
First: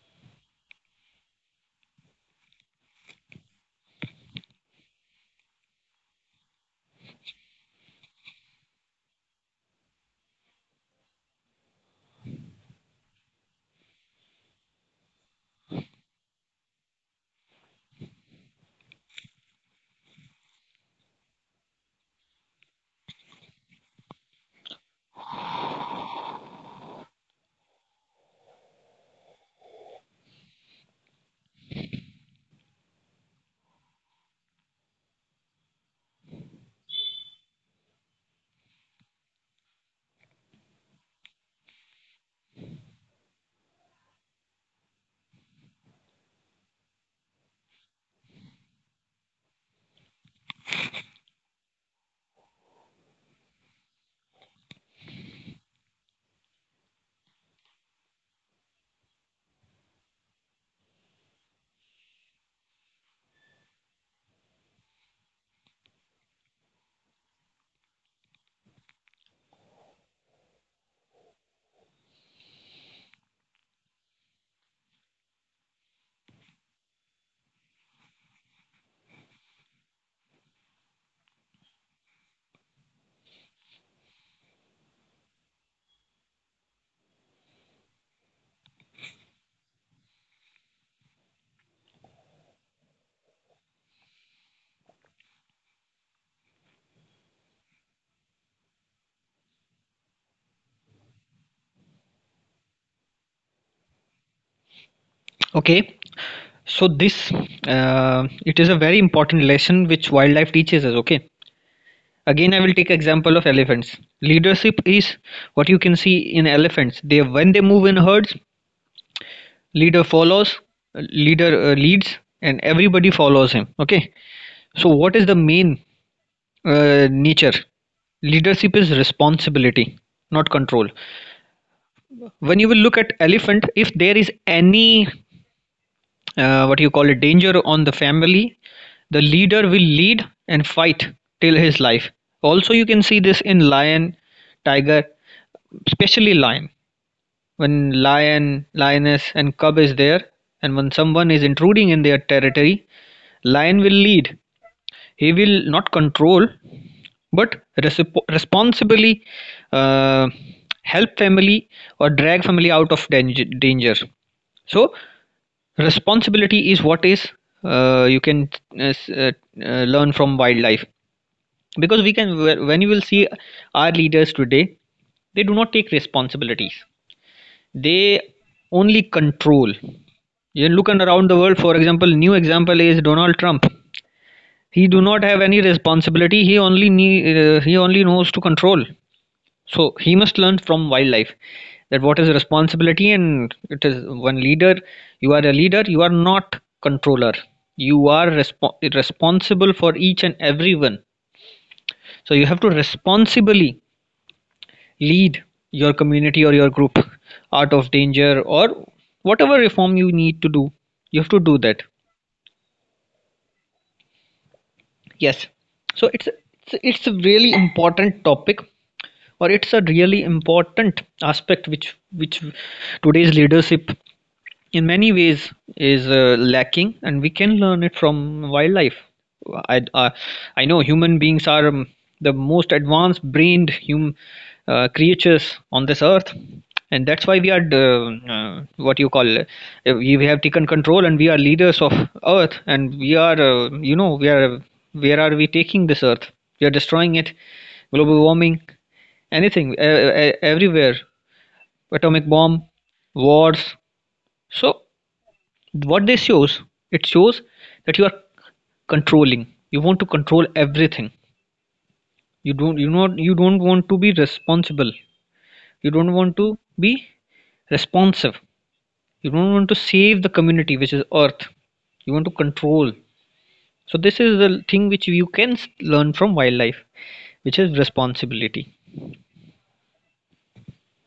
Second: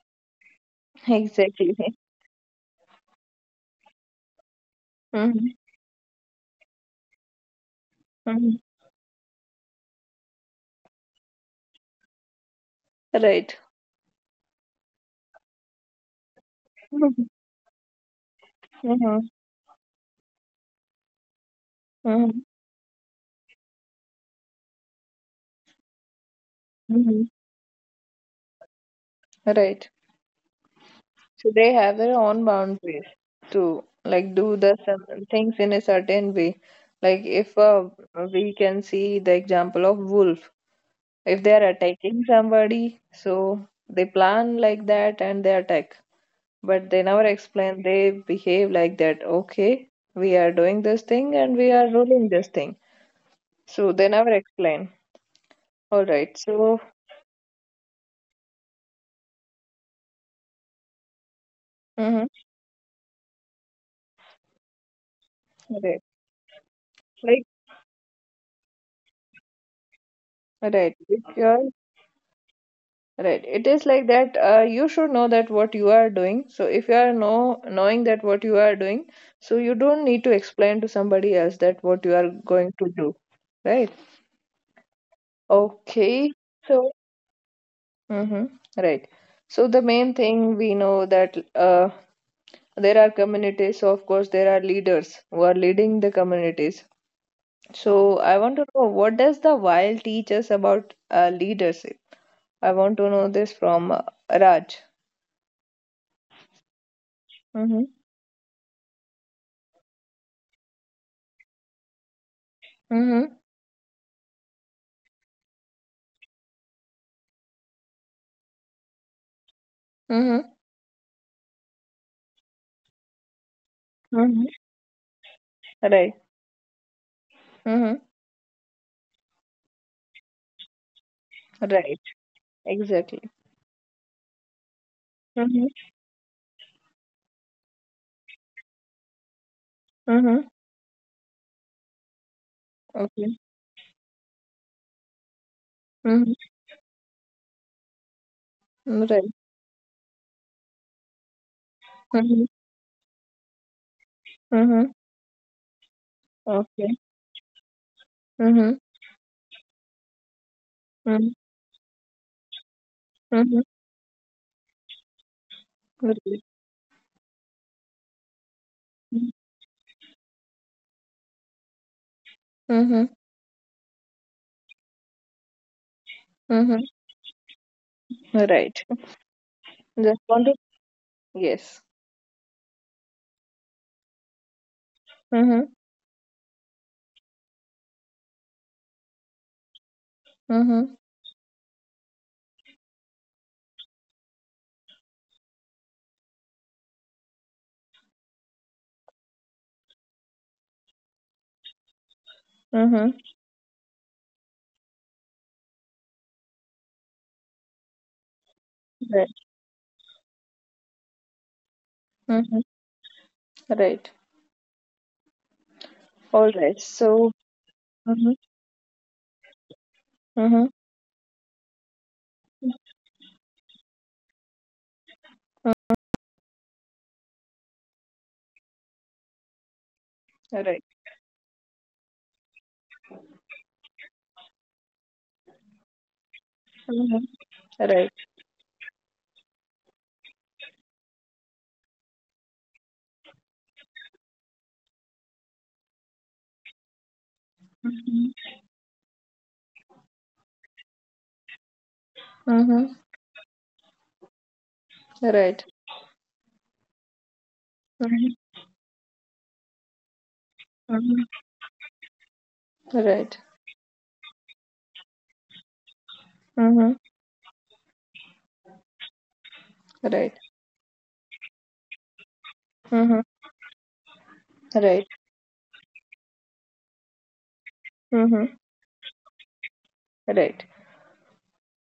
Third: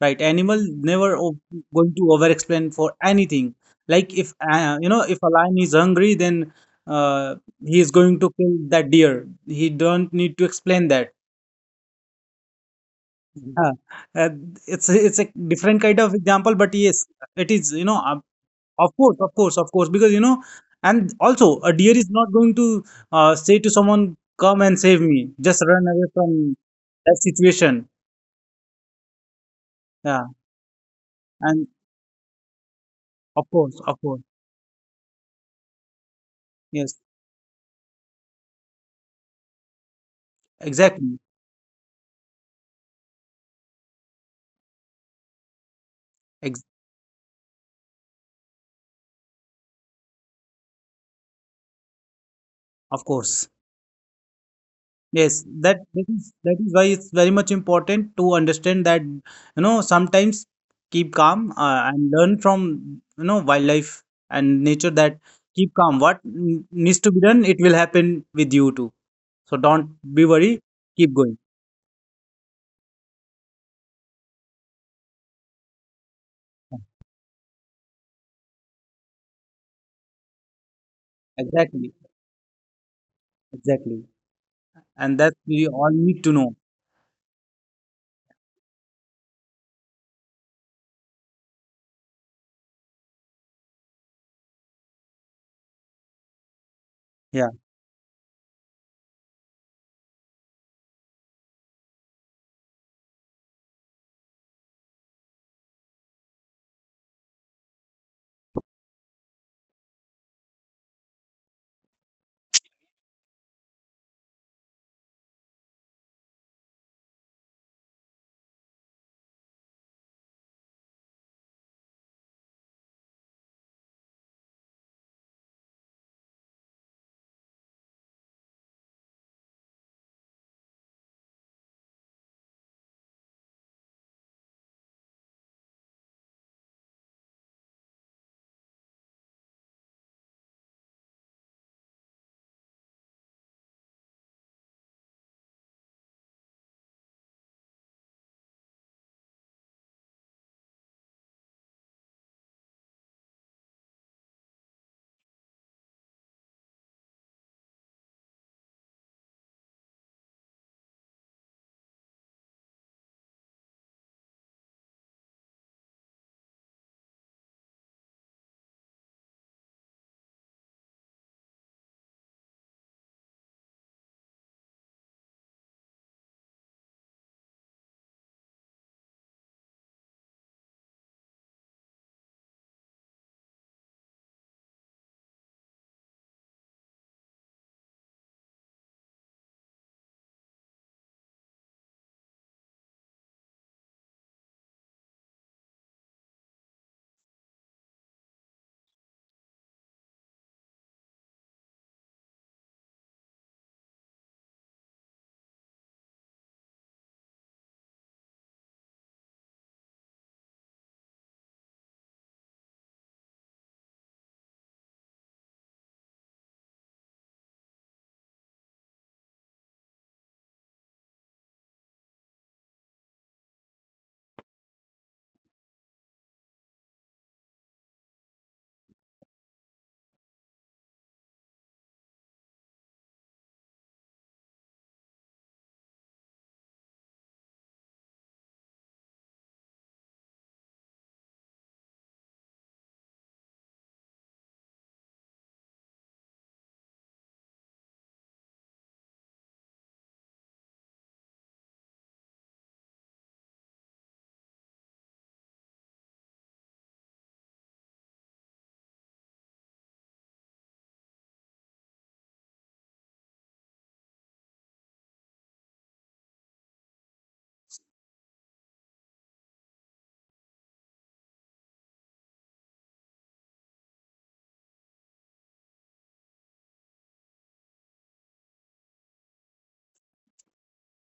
Speaker 3: right? Animal never o-
Speaker 1: Exactly.
Speaker 3: going to over-explain for anything. Like if if a
Speaker 1: Mm-hmm.
Speaker 3: lion is hungry, then uh, he is going to
Speaker 1: Mm-hmm.
Speaker 3: kill that deer. He don't need to explain that.
Speaker 1: Right.
Speaker 3: Yeah, it's a different kind of example, but yes,
Speaker 1: Mm-hmm.
Speaker 3: it is, of
Speaker 1: Mm-hmm.
Speaker 3: course, of course, of course, because and also a deer is not going to say to someone, "Come and save me," just run away from
Speaker 1: Mm-hmm.
Speaker 3: that situation.
Speaker 1: Right.
Speaker 3: Yeah,
Speaker 1: So they
Speaker 3: and
Speaker 1: have their own boundaries to
Speaker 3: of
Speaker 1: like
Speaker 3: course,
Speaker 1: do the some things in a certain way. Like
Speaker 3: yes,
Speaker 1: if we can see the example of wolf, if they
Speaker 3: exactly,
Speaker 1: are attacking somebody, so they plan like that and they attack. But they
Speaker 3: ex-
Speaker 1: never explain. They behave like that. Okay, we are doing this thing and we are ruling this thing.
Speaker 3: of
Speaker 1: So
Speaker 3: course.
Speaker 1: they never explain.
Speaker 3: Yes,
Speaker 1: All
Speaker 3: that
Speaker 1: right.
Speaker 3: that
Speaker 1: So
Speaker 3: is that is why it's very much important to understand that sometimes keep calm
Speaker 1: mm-hmm.
Speaker 3: and learn from wildlife and nature. That
Speaker 1: Right.
Speaker 3: keep calm. What
Speaker 1: Like
Speaker 3: needs to be done, it will happen with you too. So don't be
Speaker 1: right.
Speaker 3: worried.
Speaker 1: If
Speaker 3: Keep
Speaker 1: your
Speaker 3: going.
Speaker 1: right. It is like that you should know that what you are doing. So if you are
Speaker 3: Yeah,
Speaker 1: knowing that what you are doing, so you don't need to explain to somebody else that what you are
Speaker 3: exactly,
Speaker 1: going to do. Right.
Speaker 3: exactly, and that we
Speaker 1: Okay.
Speaker 3: all need to
Speaker 1: So,
Speaker 3: know.
Speaker 1: mm-hmm. Right. So the main thing we know that there are communities, so of course there are leaders who are leading the communities.
Speaker 3: Yeah.
Speaker 1: So I want to know what does the while teach us about leadership? I want to know this from Raj.
Speaker 2: Okay. So this
Speaker 1: Mm-hmm.
Speaker 2: it is a very important lesson which wildlife teaches us. Okay. Again, I will take example of
Speaker 1: Mm-hmm.
Speaker 2: elephants. Leadership is what you can see in elephants. They when they move in herds, leader follows
Speaker 1: Mm-hmm.
Speaker 2: leader leads and everybody follows him, okay?
Speaker 1: Mm-hmm.
Speaker 2: So what is the main
Speaker 1: Right.
Speaker 2: nature
Speaker 1: Mm-hmm.
Speaker 2: leadership is responsibility, not control.
Speaker 1: Right.
Speaker 2: When you will look at
Speaker 1: Exactly.
Speaker 2: elephant, if there is any
Speaker 1: Mm-hmm.
Speaker 2: what you call it danger on the family, the leader will lead
Speaker 1: Mm-hmm.
Speaker 2: and fight till his life. Also, you can see this
Speaker 1: Okay.
Speaker 2: in lion, tiger, especially
Speaker 1: Mm-hmm.
Speaker 2: lion. When lion, lioness
Speaker 1: Right.
Speaker 2: and cub is there, and when someone is intruding in their
Speaker 1: Mm-hmm.
Speaker 2: territory, lion will lead.
Speaker 1: Mm-hmm.
Speaker 2: He will not control,
Speaker 1: Okay.
Speaker 2: but
Speaker 1: Mm-hmm.
Speaker 2: responsibly uh, help
Speaker 1: Mm-hmm.
Speaker 2: family or drag family out of danger.
Speaker 1: Mm-hmm.
Speaker 2: danger. So
Speaker 1: Right.
Speaker 2: responsibility is what is you can uh, uh, learn from wildlife. Because we can when you will
Speaker 1: Mm-hmm.
Speaker 2: see our leaders today, they do not take responsibilities,
Speaker 1: Mm-hmm.
Speaker 2: they
Speaker 1: Right.
Speaker 2: only control.
Speaker 1: Just want to
Speaker 2: You look around the world,
Speaker 1: yes.
Speaker 2: for example, new example is Donald Trump. He do not have
Speaker 1: Mm-hmm.
Speaker 2: any responsibility. He only he only knows to control. So he must learn
Speaker 1: Mm-hmm.
Speaker 2: from wildlife that what is responsibility, and it is one leader. You are a leader. You are not controller. You are responsible for each and everyone. So you have to
Speaker 1: Mm-hmm.
Speaker 2: responsibly lead your community or your group out of danger or
Speaker 1: Right.
Speaker 2: whatever reform you need to do, you have to do that.
Speaker 1: Mm-hmm. Right.
Speaker 2: Yes, so
Speaker 1: All
Speaker 2: it's a,
Speaker 1: right.
Speaker 2: it's a-
Speaker 1: So
Speaker 2: it's a really
Speaker 1: mm-hmm.
Speaker 2: important topic, or it's a really
Speaker 1: Mm-hmm.
Speaker 2: important aspect which today's leadership in many ways is lacking, and we can learn it from wildlife. i uh,
Speaker 1: Right.
Speaker 2: I know human beings are the most advanced brained hum creatures on this earth,
Speaker 1: Mm-hmm.
Speaker 2: and that's why we
Speaker 1: Right.
Speaker 2: are what you call we have taken control and we are leaders of earth. And we are we are, where are we taking this earth? We are destroying it.
Speaker 1: Mm-hmm.
Speaker 2: Global warming, anything, everywhere, atomic
Speaker 1: Mm-hmm.
Speaker 2: bomb, wars. So
Speaker 1: Right.
Speaker 2: what this shows, it shows that
Speaker 1: Mm-hmm.
Speaker 2: you are controlling. You want to control everything. You
Speaker 1: Right.
Speaker 2: don't you not you don't want to be responsible. You don't
Speaker 1: Mm-hmm.
Speaker 2: want to be responsive. You don't
Speaker 1: Right.
Speaker 2: want to save the community, which is earth. You want to
Speaker 1: Mm-hmm.
Speaker 2: control. So this
Speaker 1: Right.
Speaker 2: is the thing which you can learn from wildlife, which is
Speaker 1: Mm-hmm.
Speaker 2: responsibility.
Speaker 1: Right.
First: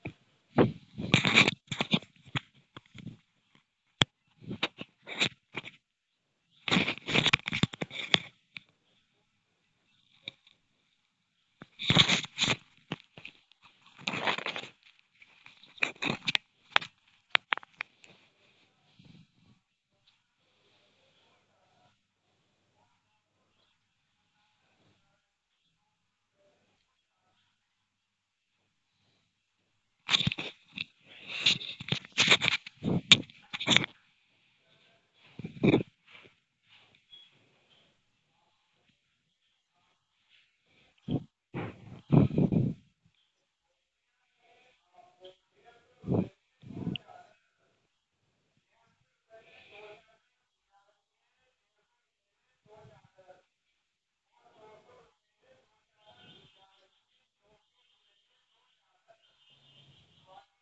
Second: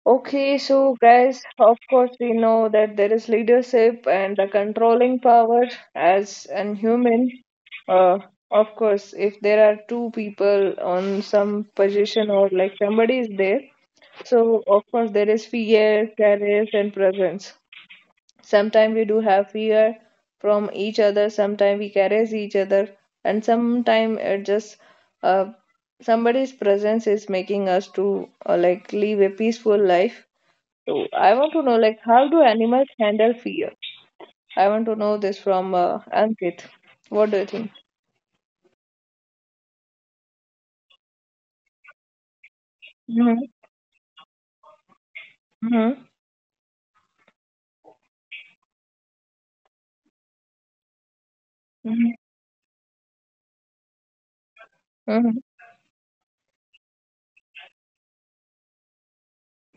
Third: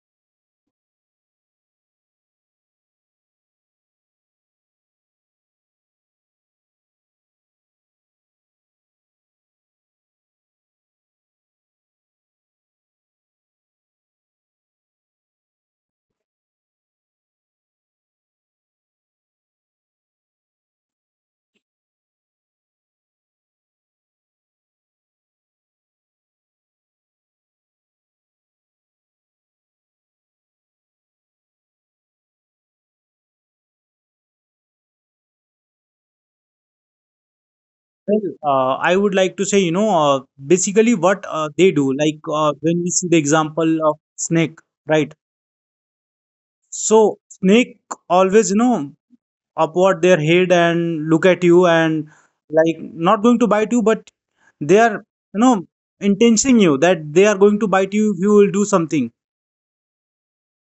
Speaker 1: Okay, so guys, of course, we know that there is leadership and the controlling power as an human. Uh, of course, if there are two people on some position or like somebody is there, so of course there is fear, courage, and presence. Sometimes we do have fear from each other, sometimes we caress each other, and sometimes it just uh, somebody's presence is making us to like live a peaceful life. So I want to know like how do animals handle fear? I want to know this from
Speaker 3: Well,
Speaker 1: Ankit.
Speaker 3: I
Speaker 1: What
Speaker 3: would
Speaker 1: do you
Speaker 3: like to
Speaker 1: think?
Speaker 3: say basically what they do. Like when we see the example of snake,
Speaker 1: Mm-hmm.
Speaker 3: right? So
Speaker 1: Mm-hmm.
Speaker 3: snake always, upward their head and look at you and like not going to bite you, but they are, you know,
Speaker 1: Mm-hmm.
Speaker 3: intensing you that they are going to bite you if you will do something.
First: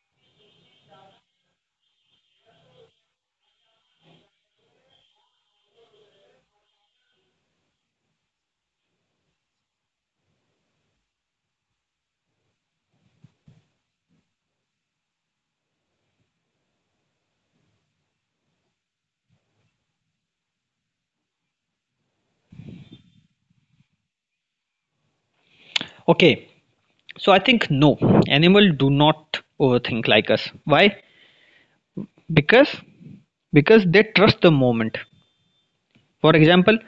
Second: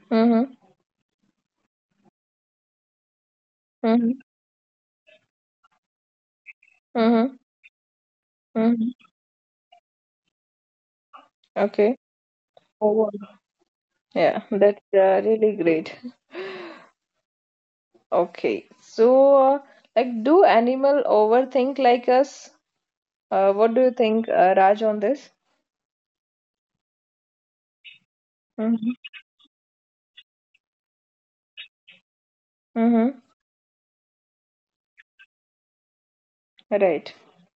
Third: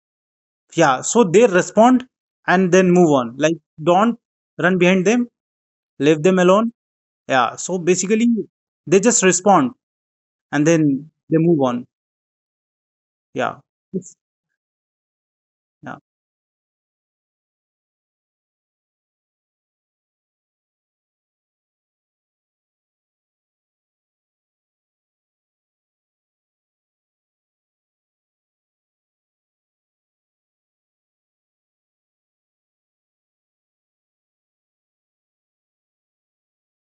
Speaker 1: Mm-hmm.
Speaker 3: Yeah. So they respond and then move on. Like don't run behind them, leave them alone.
Speaker 1: Mm-hmm.
Speaker 3: Yeah. So basically
Speaker 1: Mm-hmm.
Speaker 3: they just respond and then they
Speaker 1: Okay.
Speaker 3: move on.
Speaker 1: Oh, wow.
Speaker 3: Yeah.
Speaker 1: Yeah,
Speaker 3: It's,
Speaker 1: that's really great.
Speaker 3: yeah.
Speaker 1: Okay, so like, do animal overthink like us? What do you think, Raj, on this?
Speaker 2: Okay. So I think no,
Speaker 1: Mm-hmm.
Speaker 2: animal do not overthink like us. Why?
Speaker 1: Mm-hmm.
Speaker 2: Because because they trust the moment. For
Speaker 1: Right.
Speaker 2: example,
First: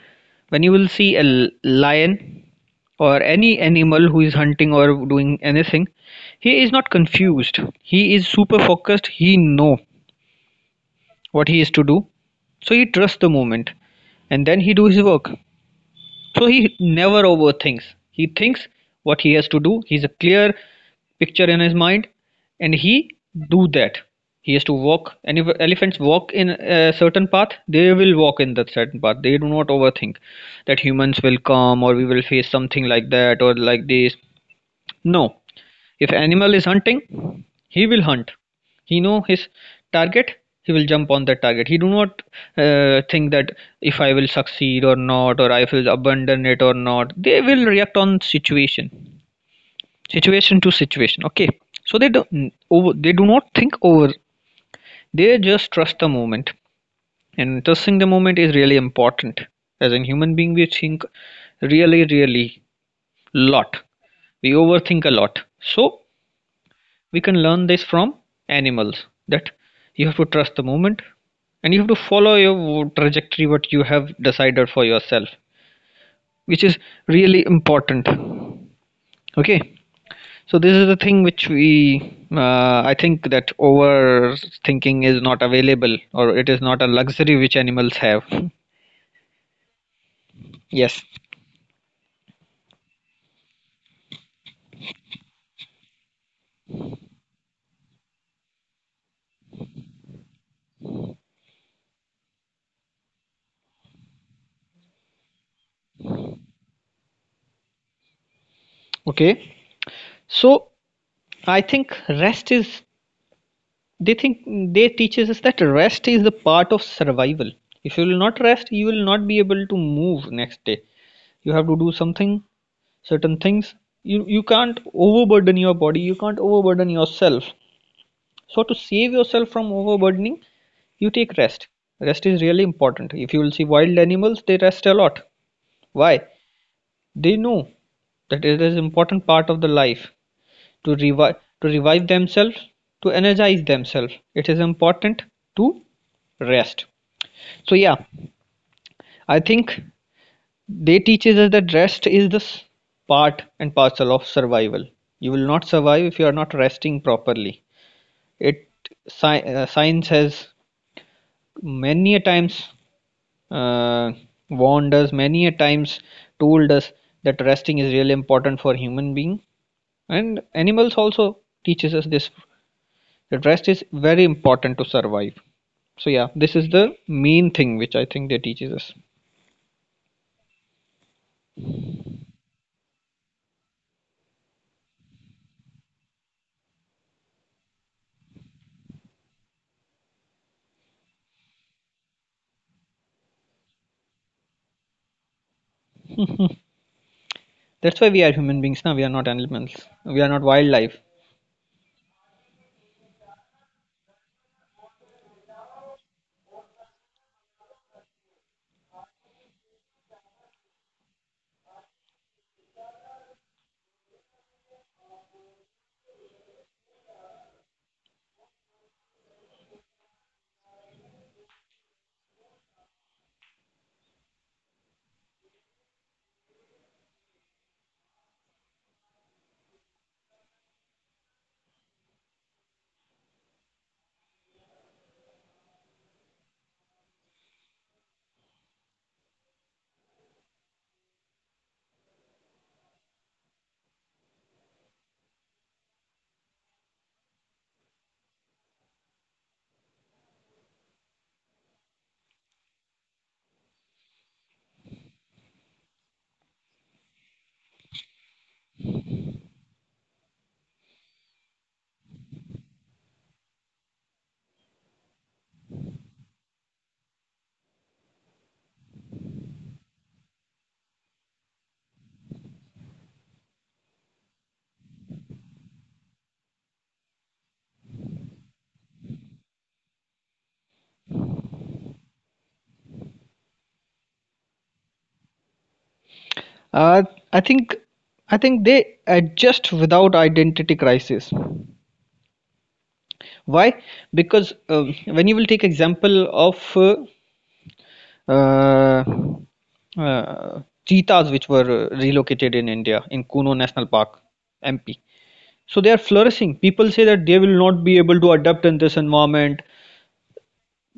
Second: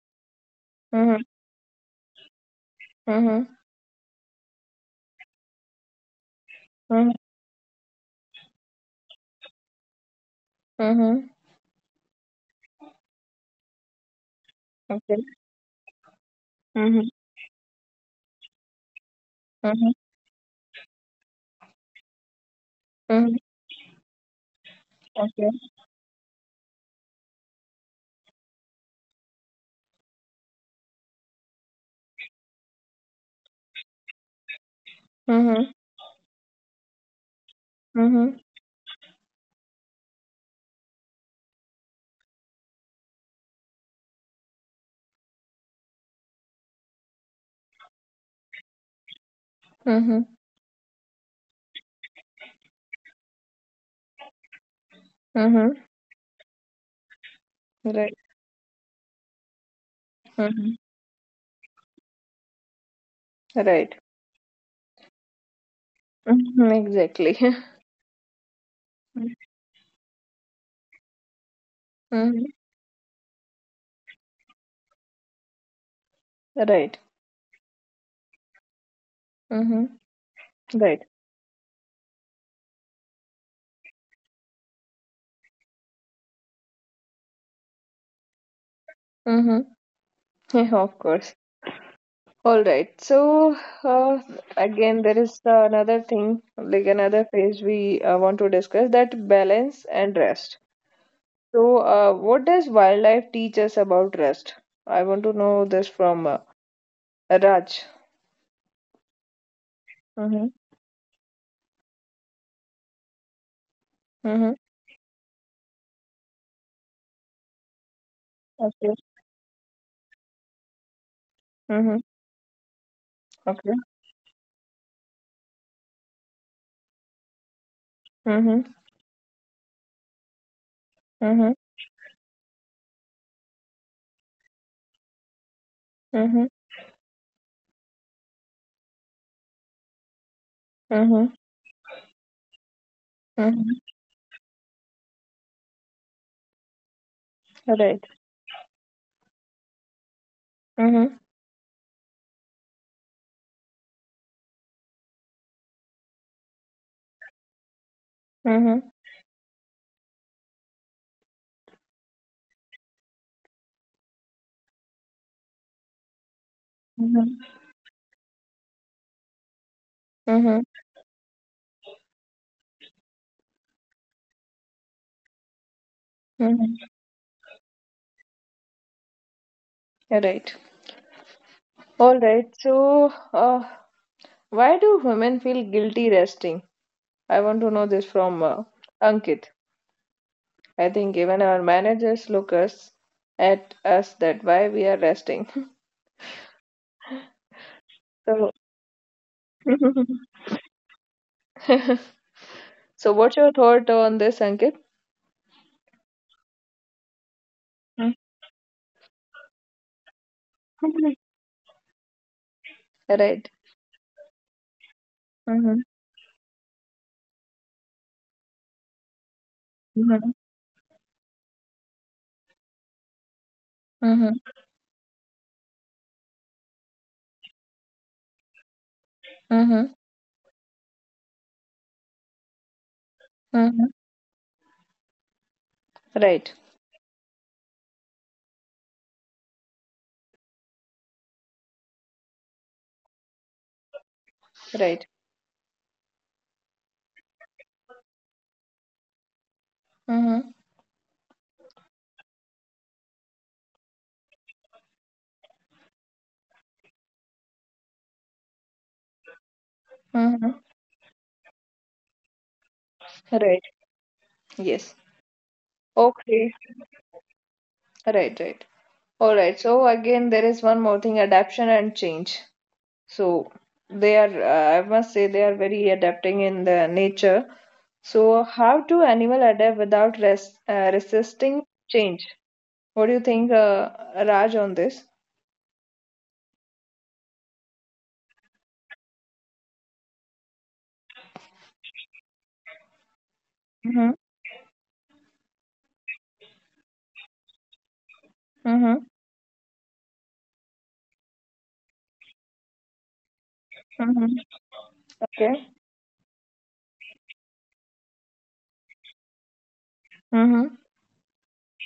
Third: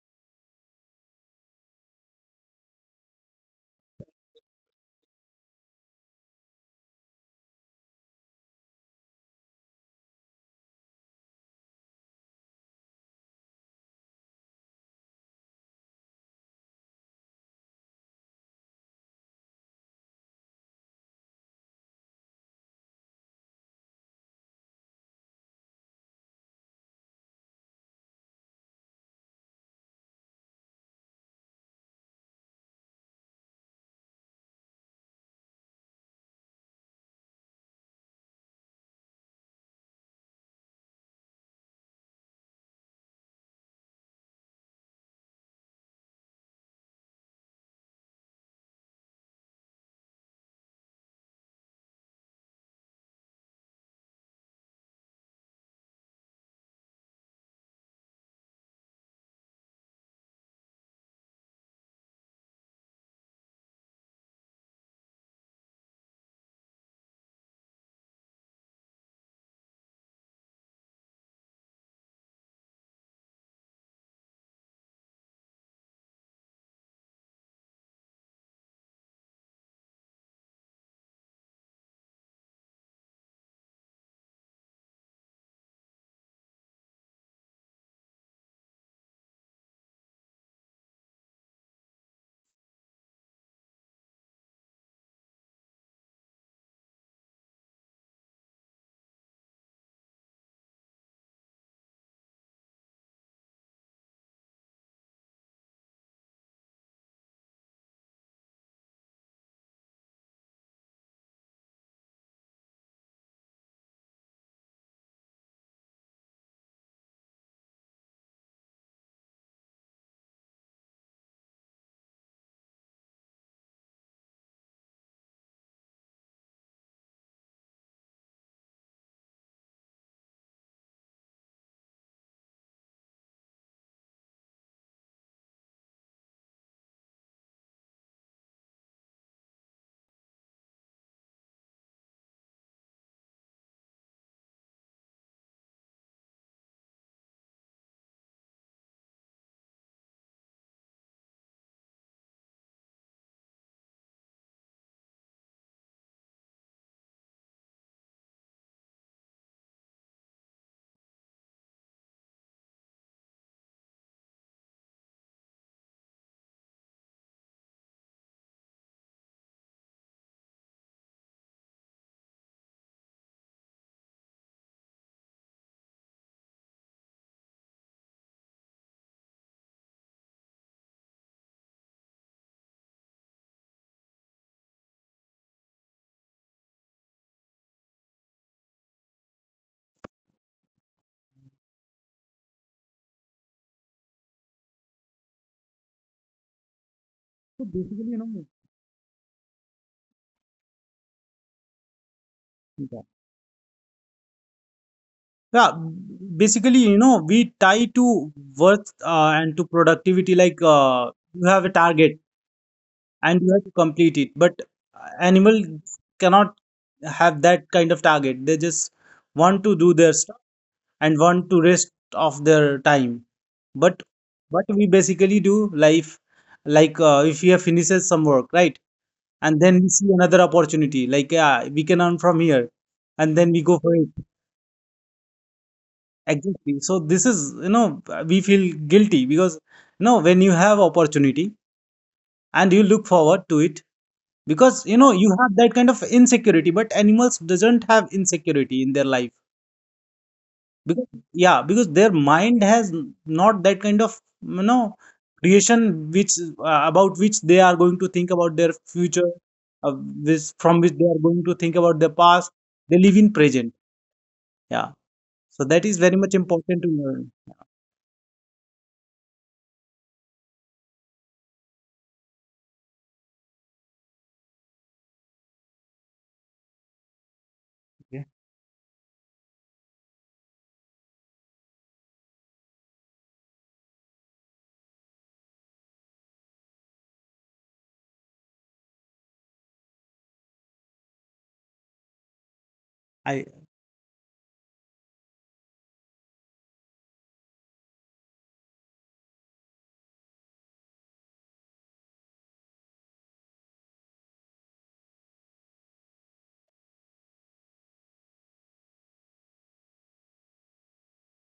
Speaker 2: when you will see
Speaker 1: Mm-hmm.
Speaker 2: a lion or
Speaker 1: Mm-hmm.
Speaker 2: any animal who is hunting or doing anything, he is not
Speaker 1: Mm-hmm.
Speaker 2: confused. He is super focused. He know
Speaker 1: Mm-hmm.
Speaker 2: what he is to do, so he trusts the moment, and then he do his
Speaker 1: Okay.
Speaker 2: work. So he
Speaker 1: Mm-hmm.
Speaker 2: never overthinks. He thinks what he has to do.
Speaker 1: Mm-hmm.
Speaker 2: He's a clear picture in his mind, and he
Speaker 1: Mm-hmm.
Speaker 2: do that. He has to walk. And if
Speaker 1: Okay.
Speaker 2: elephants walk in a certain path, they will walk in that certain path. They do not overthink that humans will come, or we will face something like that or like this. No,
Speaker 1: Mm-hmm.
Speaker 2: if animal is hunting, he will hunt.
Speaker 1: Mm-hmm.
Speaker 2: He know his target. He will jump on that target. He do not think that if I will succeed or not, or I will abandon it or not. They will react on situation,
Speaker 1: Mm-hmm.
Speaker 2: situation to situation. Okay, so they do over. They do not think over. They just
Speaker 1: Mm-hmm.
Speaker 2: trust the moment, and trusting the
Speaker 1: Right.
Speaker 2: moment is really important. As a human being, we
Speaker 1: Mm-hmm.
Speaker 2: think really, really lot.
Speaker 1: Right.
Speaker 2: We overthink a lot. So
Speaker 1: Mm-hmm.
Speaker 2: we can
Speaker 1: Exactly.
Speaker 2: learn this from animals that you have to trust the moment, and you have to follow
Speaker 1: Mm-hmm.
Speaker 2: your trajectory what you have decided for yourself, which is
Speaker 1: Right.
Speaker 2: really important. Okay,
Speaker 1: Mm-hmm.
Speaker 2: so this is the
Speaker 1: Right.
Speaker 2: thing which we, I think, that overthinking is not available, or it is not a luxury which animals have.
Speaker 1: Mm-hmm.
Speaker 2: Yes.
Speaker 1: Of course. All right. So uh, again, there is another thing, like another phase we want to discuss that balance and rest. So, what does wildlife teach us about rest? I want to know this from Raj.
Speaker 2: Okay,
Speaker 1: Mm-hmm.
Speaker 2: so I think rest is, they
Speaker 1: Mm-hmm.
Speaker 2: think they teaches us that rest is the part of survival. If you will not rest,
Speaker 1: Okay.
Speaker 2: you will not be able to move next day. You have to
Speaker 1: Mm-hmm.
Speaker 2: do something, certain
Speaker 1: Okay.
Speaker 2: things. You can't overburden your body. You can't overburden yourself.
Speaker 1: Mm-hmm.
Speaker 2: So to save yourself from overburdening, you
Speaker 1: Mm-hmm.
Speaker 2: take rest. Rest is really important. If you will see wild animals, they rest a lot. Why?
Speaker 1: Mm-hmm.
Speaker 2: They know that it is an important part of the life. To
Speaker 1: Mm-hmm.
Speaker 2: revive to revive themselves, to energize
Speaker 1: Mm-hmm.
Speaker 2: themselves, it is important to rest.
Speaker 1: All
Speaker 2: So
Speaker 1: right.
Speaker 2: yeah, I think they
Speaker 1: Mm-hmm.
Speaker 2: teaches us that rest is this part and parcel of survival. You will not survive if you are not resting properly.
Speaker 1: Mm-hmm.
Speaker 2: It science has many a times uh, warned us, many a times told us that
Speaker 1: Mm-hmm.
Speaker 2: resting is really important for human being, and
Speaker 1: Mm-hmm.
Speaker 2: animals also teaches us this. The rest is very important to survive. So yeah, this is
Speaker 1: Mm-hmm.
Speaker 2: the main thing which I think they teaches us.
Speaker 1: All right. All right. So, why do women feel guilty resting? I want to know this from Ankit. I think even our managers look us at us that why we are resting.
Speaker 3: So
Speaker 2: That's why
Speaker 3: basically,
Speaker 2: we
Speaker 3: you
Speaker 2: are
Speaker 1: So,
Speaker 3: know,
Speaker 2: human beings now. We are not animals. We are not wildlife.
Speaker 1: so
Speaker 3: yeah.
Speaker 1: what's your thought on this, Ankit?
Speaker 3: Yeah, basically, we tie to worth and to productivity. Like
Speaker 1: Mhm.
Speaker 3: you have a target
Speaker 1: Right.
Speaker 3: and you have to complete it. But
Speaker 1: Mm-hmm.
Speaker 3: animal cannot have that kind of target. They just want to do
Speaker 1: Mm-hmm.
Speaker 3: their stuff and want to rest of their time. But
Speaker 1: Mm-hmm.
Speaker 3: what we basically do, life, like if we have finishes some work, right, and
Speaker 1: Mm-hmm.
Speaker 3: then we see another opportunity, like yeah, we can earn from here, and then we
Speaker 1: Mm-hmm.
Speaker 3: go for it.
Speaker 1: Right.
Speaker 3: Exactly. So this is, we feel guilty because, when you have opportunity and you look forward to it, because,
Speaker 1: Right.
Speaker 3: you have that kind of insecurity, but animals doesn't have insecurity in their life.
Speaker 1: Mm-hmm.
Speaker 3: Because, yeah, because their mind has not that kind of, creation which about which they are going to think about their future,
Speaker 1: Mm-hmm.
Speaker 3: this from which they are going to think about their past. They live in
Speaker 1: Right.
Speaker 3: present.
Speaker 1: Yes.
Speaker 3: Yeah. So that is very much
Speaker 1: Okay.
Speaker 3: important to learn.
Speaker 1: Right. Right. All right. So again, there is one more thing: adaptation and change. So they are, I must say, they are very adapting in the nature.
Speaker 3: Yeah.
Speaker 1: So how do animal adapt without res resisting change? What do you think, Raj, on this?
Speaker 2: Uh, I think I think they adjust without identity crisis.
Speaker 3: I,
Speaker 2: Why?
Speaker 1: Mm-hmm.
Speaker 2: Because when you will take example of
Speaker 1: Mm-hmm.
Speaker 2: uh, uh, cheetahs which were relocated in India in Kuno
Speaker 1: Mm-hmm.
Speaker 2: National Park,
Speaker 1: Okay.
Speaker 2: MP. So they are flourishing. People say that they will not be able to adapt in this environment.
Speaker 1: Mm-hmm.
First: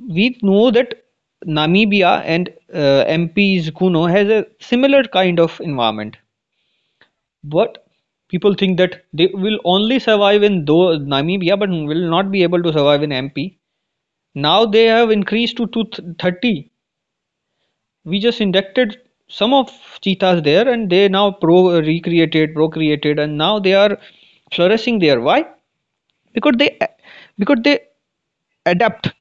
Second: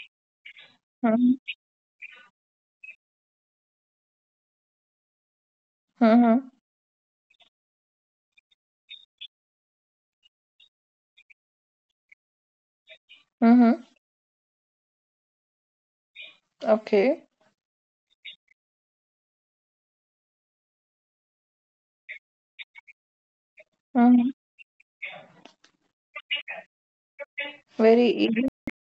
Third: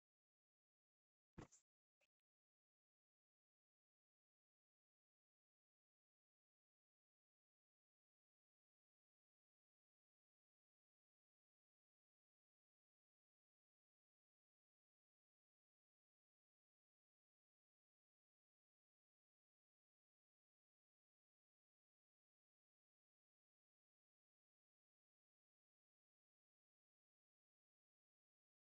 Speaker 2: We know that
Speaker 1: Mm-hmm.
Speaker 2: Namibia and MP's Kuno has a similar kind of environment,
Speaker 1: Mm-hmm.
Speaker 2: but people think that they will only survive in though Namibia, but will not be able to survive in MP.
Speaker 1: Mm-hmm.
Speaker 2: Now they have increased to 30.
Speaker 1: Okay.
Speaker 2: We just inducted some of cheetahs there, and they now pro recreated, procreated, and now they are
Speaker 1: Mm-hmm.
Speaker 2: flourishing there. Why? Because they because they
Speaker 1: Very easy.
Speaker 2: adapt.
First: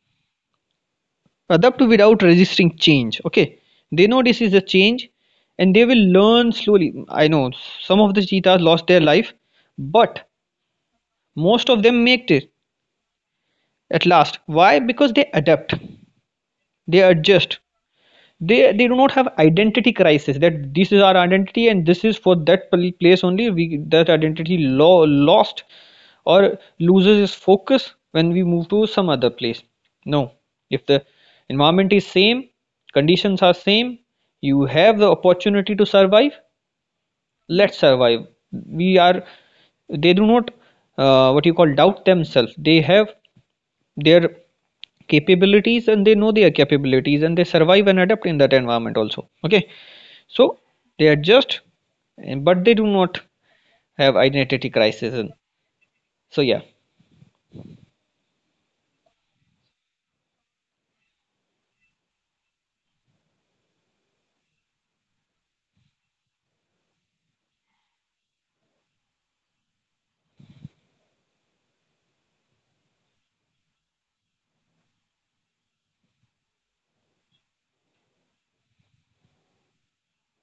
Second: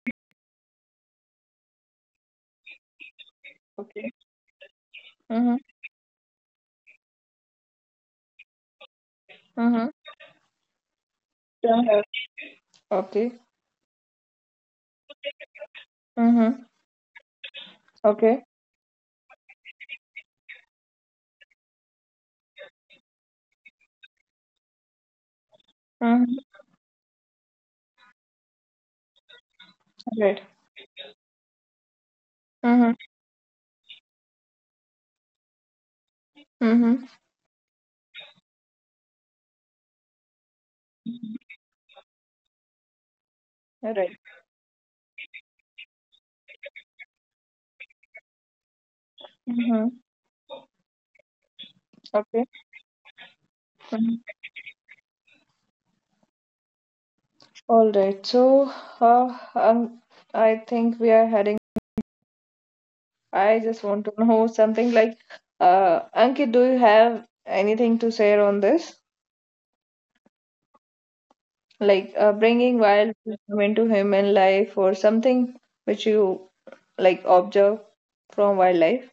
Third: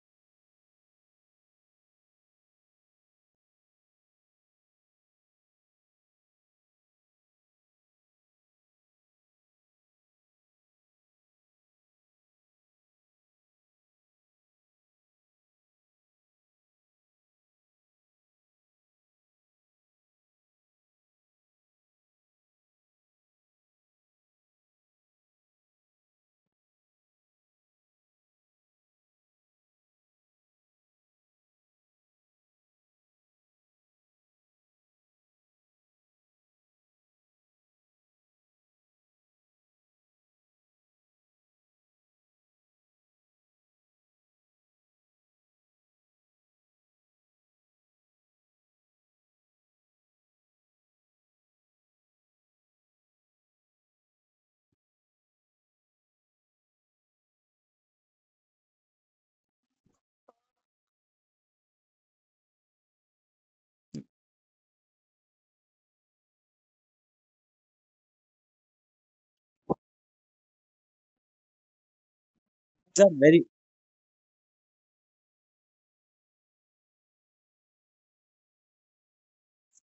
Speaker 2: Adapt without resisting change. Okay, they know
Speaker 1: Okay.
Speaker 2: this is a change, and
Speaker 1: Mm-hmm.
Speaker 2: they will learn slowly. I know some of the cheetahs lost their life,
Speaker 1: Mm-hmm.
Speaker 2: but most of them
Speaker 1: Don't
Speaker 2: make
Speaker 1: have.
Speaker 2: it
Speaker 1: Okay.
Speaker 2: at last. Why? Because they adapt,
Speaker 1: Mm-hmm.
Speaker 2: they adjust. they
Speaker 1: Okay.
Speaker 2: they do not have identity crisis that this is our identity, and this is for that place only. We, that identity lost or
Speaker 1: Mm-hmm.
Speaker 2: loses its focus when we move to some other place. No,
Speaker 1: Right.
Speaker 2: if the environment is same,
Speaker 1: Mm-hmm.
Speaker 2: conditions are same, you have the opportunity to survive.
Speaker 1: Mm-hmm.
Speaker 2: Let's survive. We are they do not, what you call doubt themselves. They have their
Speaker 1: Right.
Speaker 2: capabilities, and they know their capabilities, and they survive and adapt in that environment also. Okay,
Speaker 1: Mm-hmm.
Speaker 2: so they adjust, but they
Speaker 1: Okay.
Speaker 2: do not have
Speaker 1: Mm-hmm.
Speaker 2: identity crisis. And so yeah.
Speaker 1: All right, so uh, um, I think we are heading. I just want to know something like, Ankit, do you have anything to say on this? Like
Speaker 3: these are very
Speaker 1: bringing wild wisdom into human life or something which you like observe from wildlife?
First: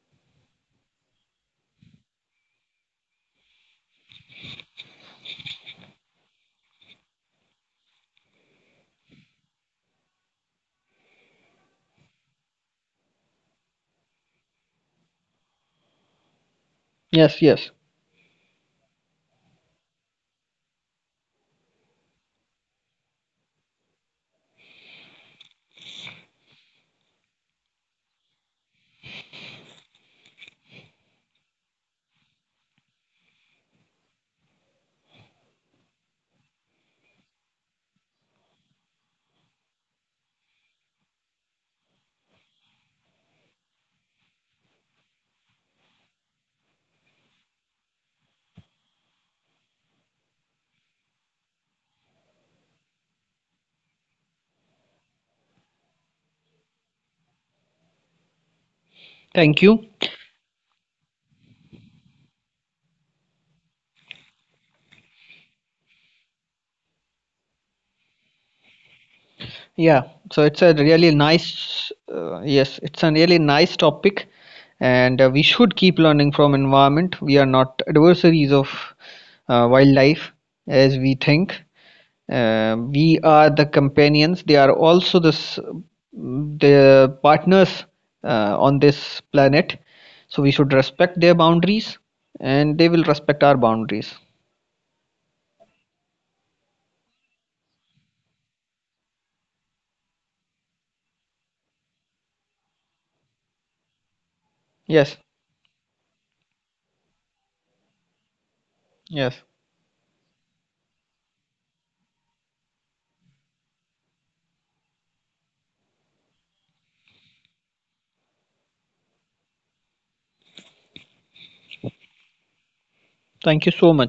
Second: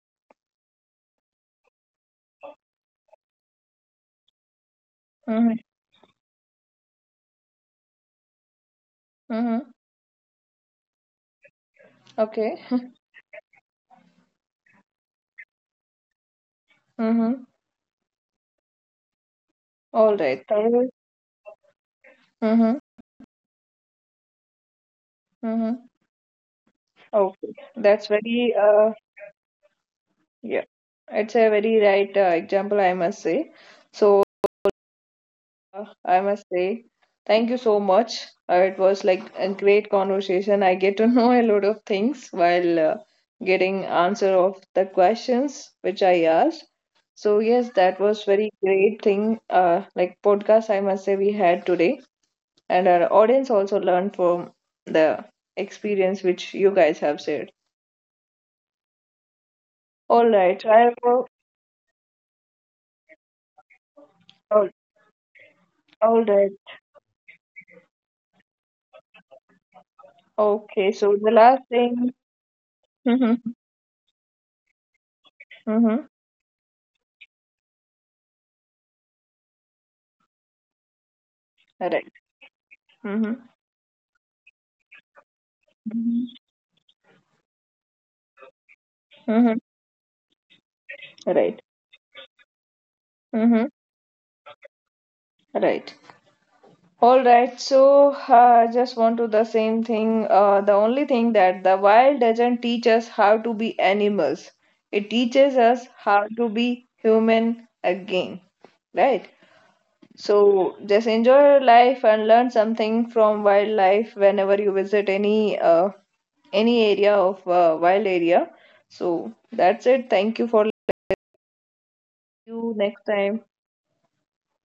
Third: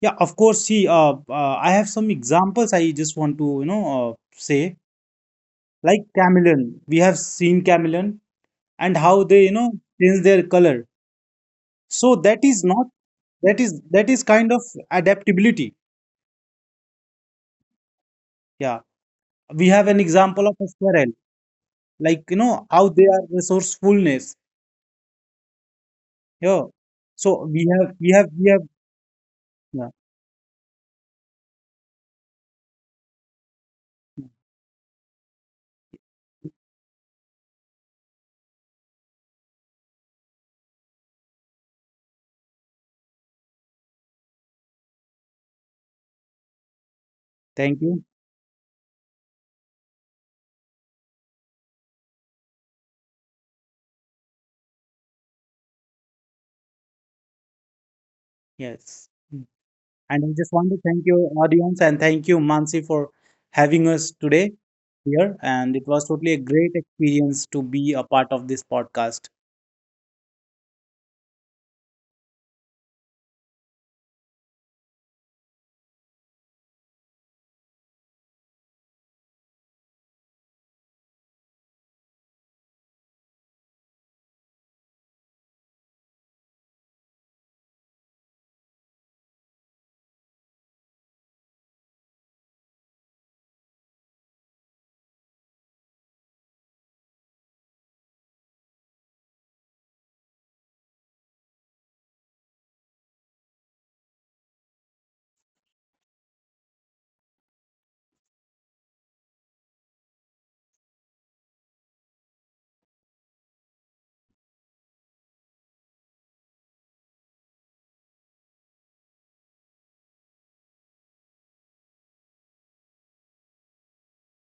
Speaker 3: Yeah, of course. See, I have some examples I just want to, say
Speaker 1: Mm-hmm.
Speaker 3: like chameleon. We have seen chameleon and how they,
Speaker 1: Mm-hmm.
Speaker 3: change their color. So that is not
Speaker 1: Okay.
Speaker 3: that is that is kind of adaptability.
Speaker 2: Yes,
Speaker 1: Mm-hmm.
Speaker 2: yes,
Speaker 3: Yeah, we have an example of a
Speaker 1: All right.
Speaker 3: squirrel, like how they are
Speaker 1: Mm-hmm.
Speaker 3: resourcefulness.
Speaker 1: Mm-hmm.
Speaker 3: Yeah. So
Speaker 1: Okay.
Speaker 3: we have.
Speaker 1: That's very,
Speaker 3: Yeah.
Speaker 1: yeah, it's a very right example, I must say. So, I must say, thank you so much. It was like a great conversation. I get to know a lot of things while getting answer of the questions which I asked.
Speaker 3: Thank you.
Speaker 1: So yes, that was very great thing. Like podcast, I must say we had today, and our audience also learned from the experience which you guys have shared.
Speaker 3: Yes. Hmm.
Speaker 2: thank
Speaker 3: And
Speaker 2: you.
Speaker 3: I just want
Speaker 1: All
Speaker 3: to thank
Speaker 1: right,
Speaker 3: you,
Speaker 1: I will.
Speaker 3: audience, and thank you, Mansi, for having us today
Speaker 1: All,
Speaker 3: here. And it was totally a
Speaker 1: all
Speaker 3: great
Speaker 1: right.
Speaker 3: experience to be a part of this podcast.
Speaker 2: Yeah, so it's a
Speaker 1: Okay,
Speaker 2: really
Speaker 1: so the last
Speaker 2: nice,
Speaker 1: thing.
Speaker 2: yes, it's a really nice topic, and we should
Speaker 1: Mm-hmm.
Speaker 2: keep
Speaker 1: Mm-hmm.
Speaker 2: learning from environment. We are not adversaries of wildlife as we think.
Speaker 1: All right.
Speaker 2: We
Speaker 1: Mm-hmm.
Speaker 2: are the companions. They are also
Speaker 1: Mm-hmm.
Speaker 2: the partners on this planet.
Speaker 1: Mm-hmm.
Speaker 2: So we should respect their
Speaker 1: Right.
Speaker 2: boundaries, and they will respect our
Speaker 1: Mm-hmm.
Speaker 2: boundaries.
Speaker 1: Right. All right. So, just want to the same thing. The only thing that the wild doesn't teach us how to be animals. It
Speaker 2: Yes,
Speaker 1: teaches us how to be human again. Right.
Speaker 2: yes.
Speaker 1: So, just enjoy your life and learn something from wildlife whenever you visit any area of wild area. So that's it. Thank you for listening. See you next time.
Speaker 2: Thank you so much.